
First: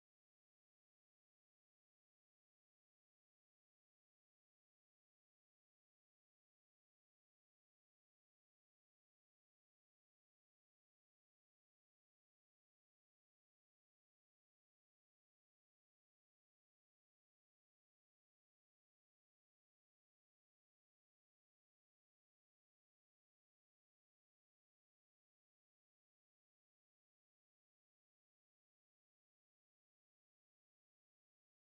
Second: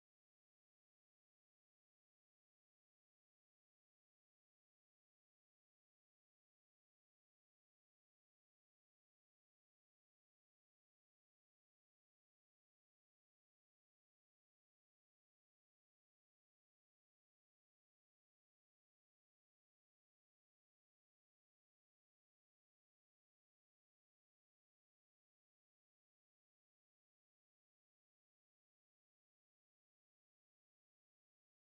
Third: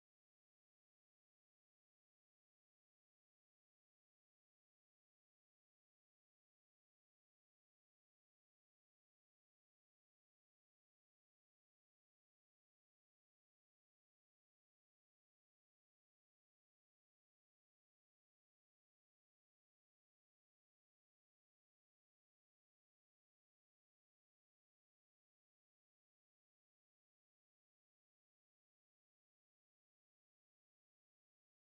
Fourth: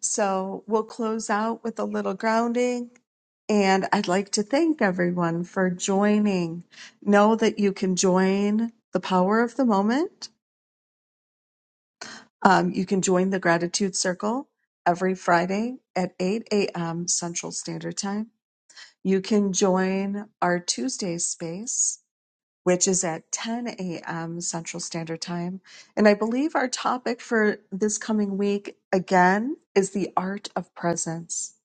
Speaker 1: So we'll close out with a little grounding. And I'd like to thank everyone for joining. Know that you can join the power of the moment. Um, you can join the gratitude circle every Friday at 8 a.m. Central Standard Time You can join our Tuesday space, which is at 10 a.m. Central Standard Time. And I believe our topic for this coming week, again, is the art of presence.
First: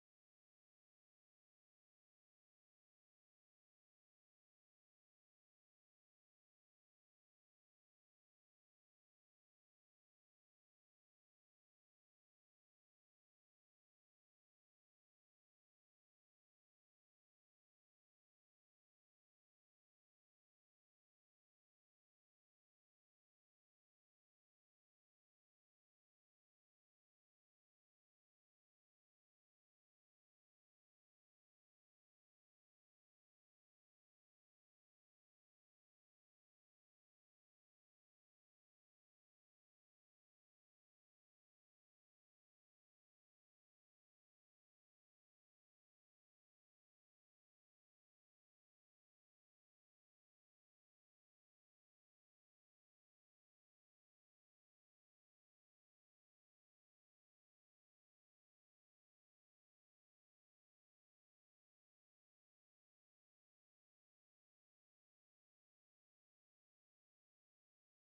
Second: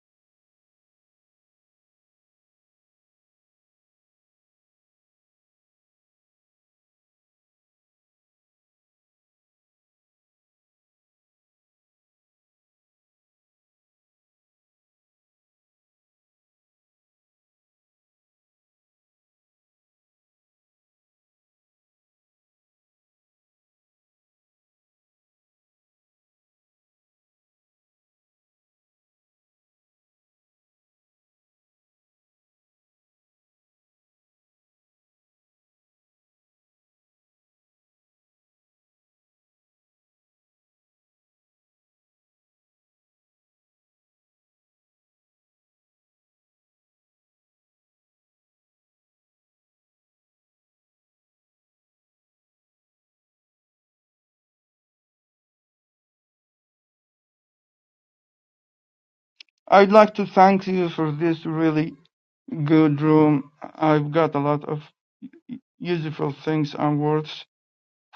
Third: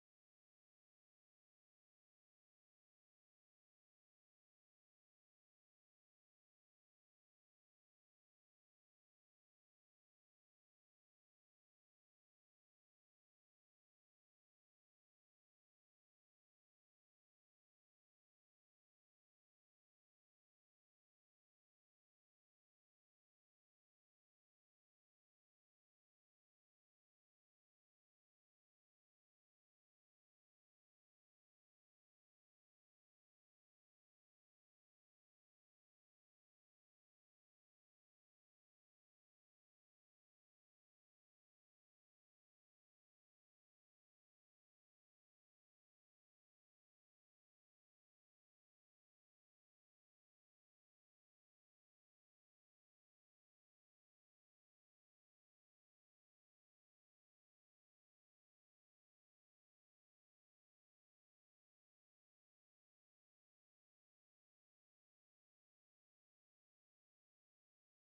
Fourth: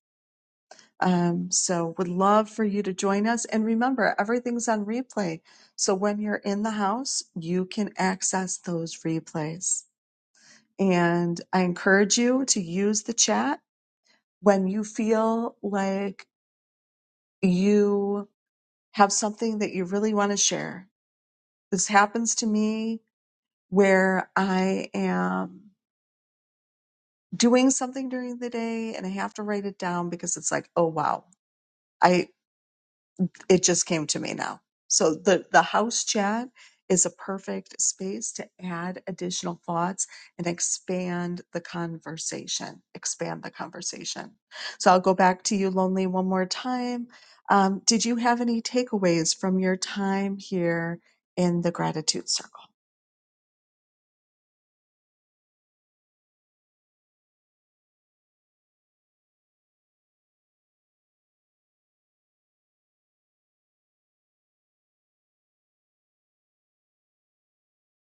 Speaker 1: Um, so, would love for you to join us. And remember, everything's on replay. So, when you're in the house, you can access those replays. And I encourage you to use the chat when you feel like you have something that you really want to share. This happens to me where I am doing something during the day and I have to write it down because it's like, oh wow. I. it just came to me now. So the the house chat is a perfect space to add additional thoughts and expand the conversation. Expand the conversation. So I'll go back to you, lonely, one more time. Um, did you have any takeaways from your time here in the gratitude circle?
Speaker 4: I'd like to thank you for this really good room. I've got a lot of useful things and words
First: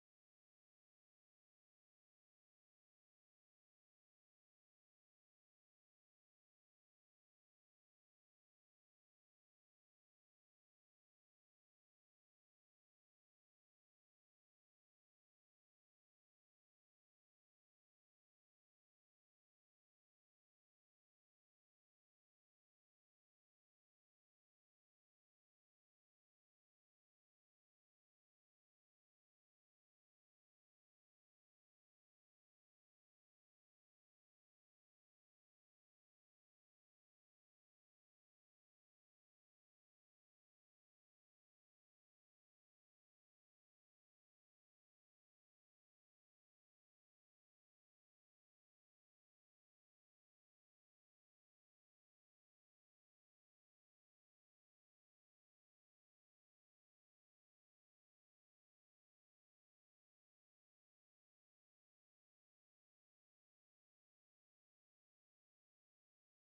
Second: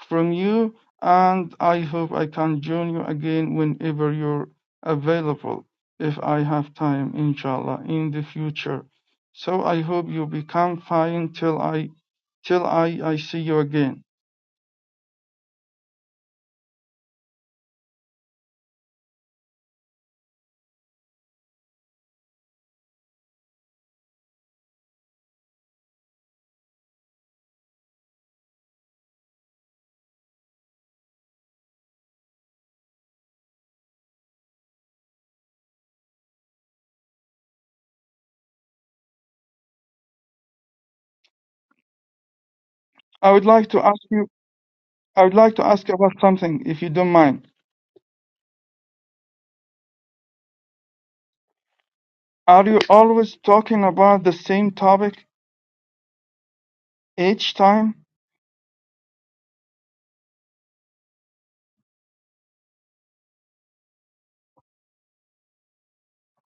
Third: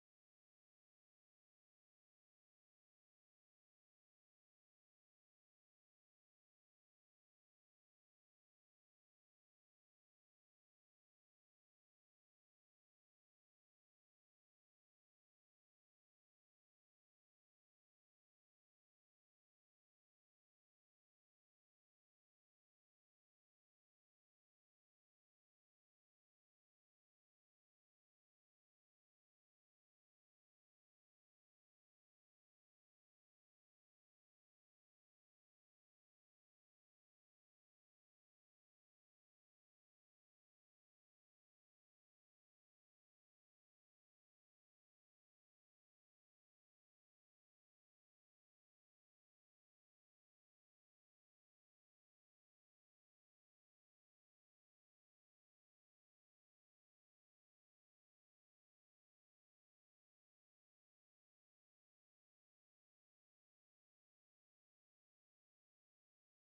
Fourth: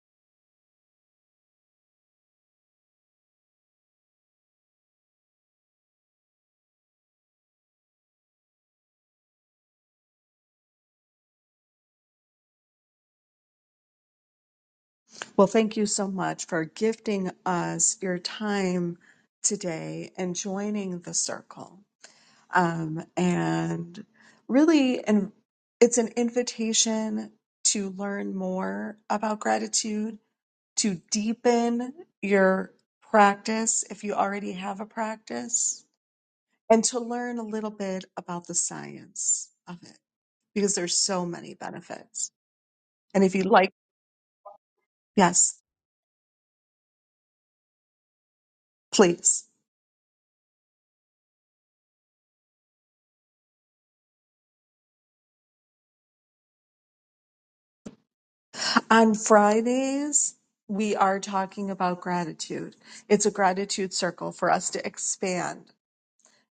Speaker 4: from you, and I hope I can join you again whenever you're available, if I have time, inshallah, in the future. So I hope you become fine till I till I, I see you again.
Speaker 1: Well, thank you so much for gifting us your time today and joining the circle. Um, and really, and it's an invitation to learn more about gratitude, to deepen your practice if you already have a practice, and to learn a little bit about the science of it because there's so many benefits. And
Speaker 4: I
Speaker 1: if
Speaker 4: would
Speaker 1: you'd
Speaker 4: like
Speaker 1: like,
Speaker 4: to ask you I would like
Speaker 1: yes,
Speaker 4: to ask you about something, if you don't mind.
Speaker 1: please.
Speaker 4: Are you always talking about the same topic each time?
Speaker 1: On Fridays, we are talking about gratitude. It's a gratitude circle for us to expand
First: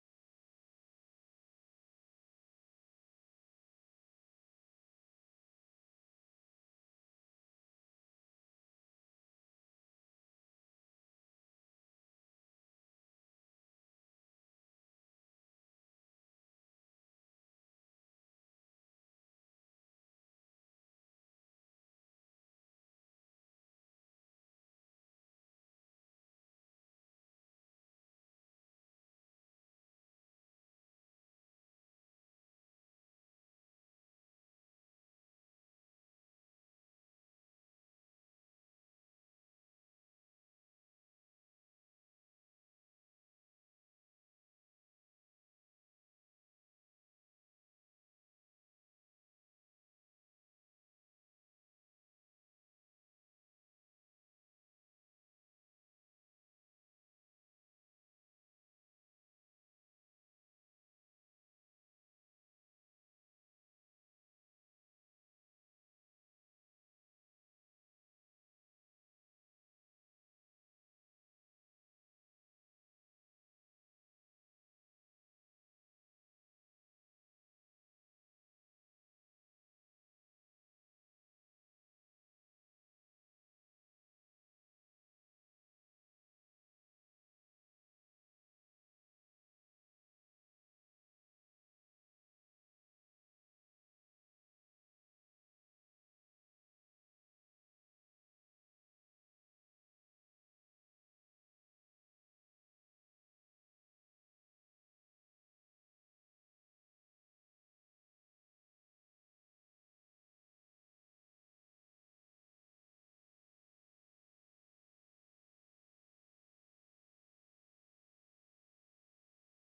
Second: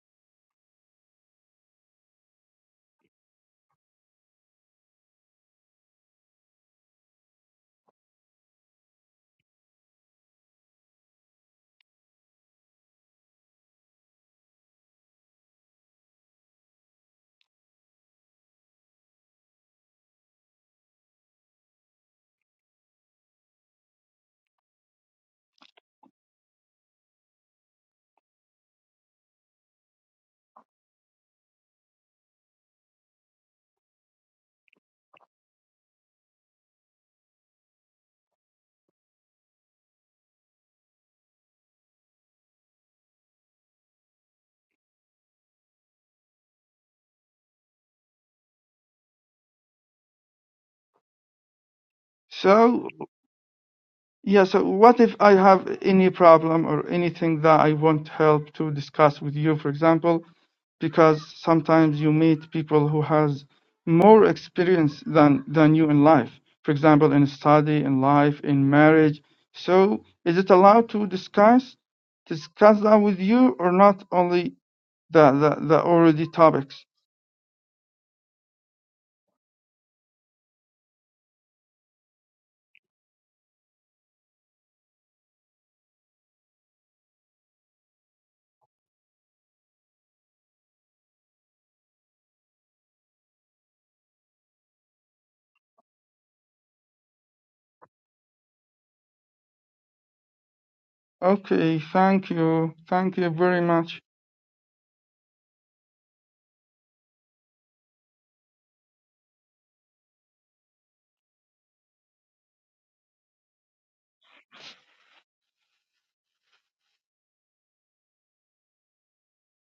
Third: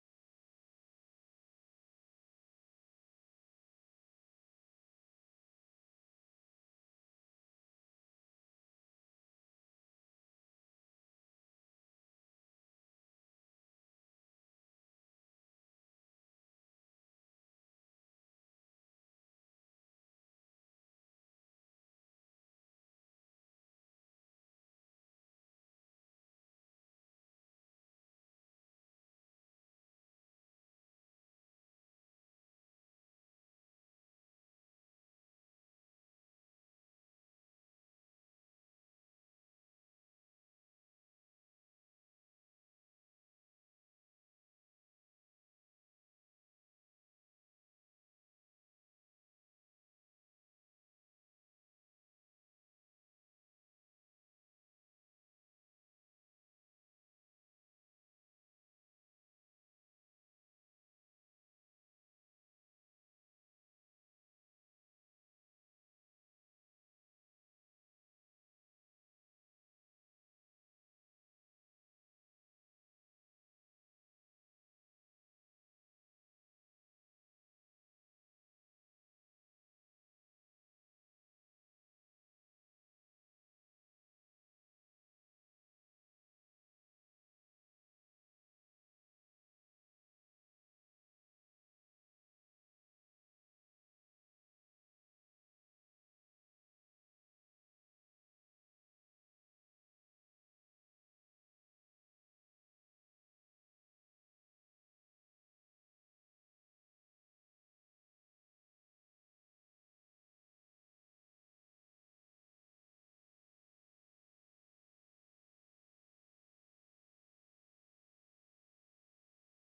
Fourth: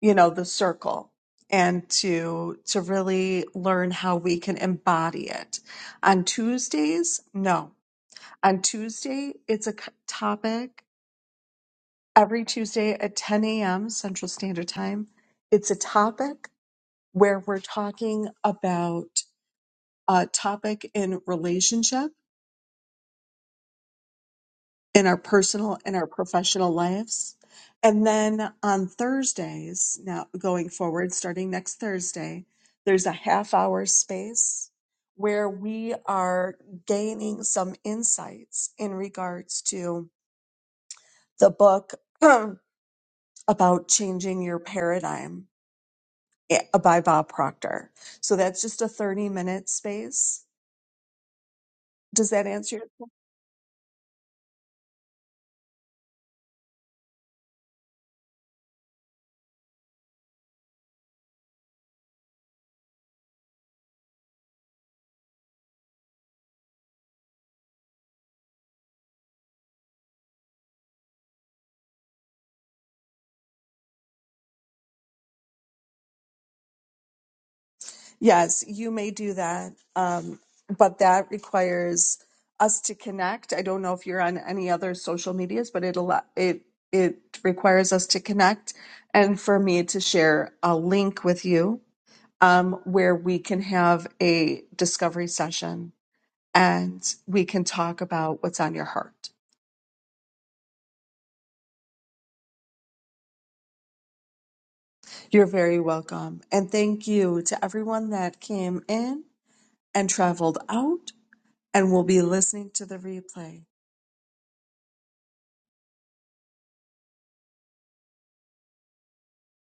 Speaker 1: you know the circle and to to really learn how we can embody it on tuesdays no on tuesday it's a c- topic every tuesday at 10 a.m central standard time it's a topic where we're talking about a topic in relationships in our personal and our professional lives. And then on Thursdays, now going forward, starting next Thursday, there's a half hour space where we are gaining some insights in regards to the book about changing your paradigm eh, by Bob Proctor. So that's just a 30 minute space. Does that answer your
Speaker 4: So yeah, so what if I have any problem or anything that I want help to discuss with you, for example? because sometimes you meet people who has more experience than than you in life for example in study in life in marriage so is it allowed to discuss discuss that with you or not only the the, the already topics
Speaker 1: Yes, you may do that. Um, but that requires us to connect. I don't know if you're on any other social medias, but it allo- it it requires us to connect and for me to share a link with you um, where we can have a discovery session and we can talk about what's on your heart.
Speaker 4: okay thank you thank you very much
Speaker 1: You're very welcome. And thank you to everyone that came in and traveled out and will be listening to the replay.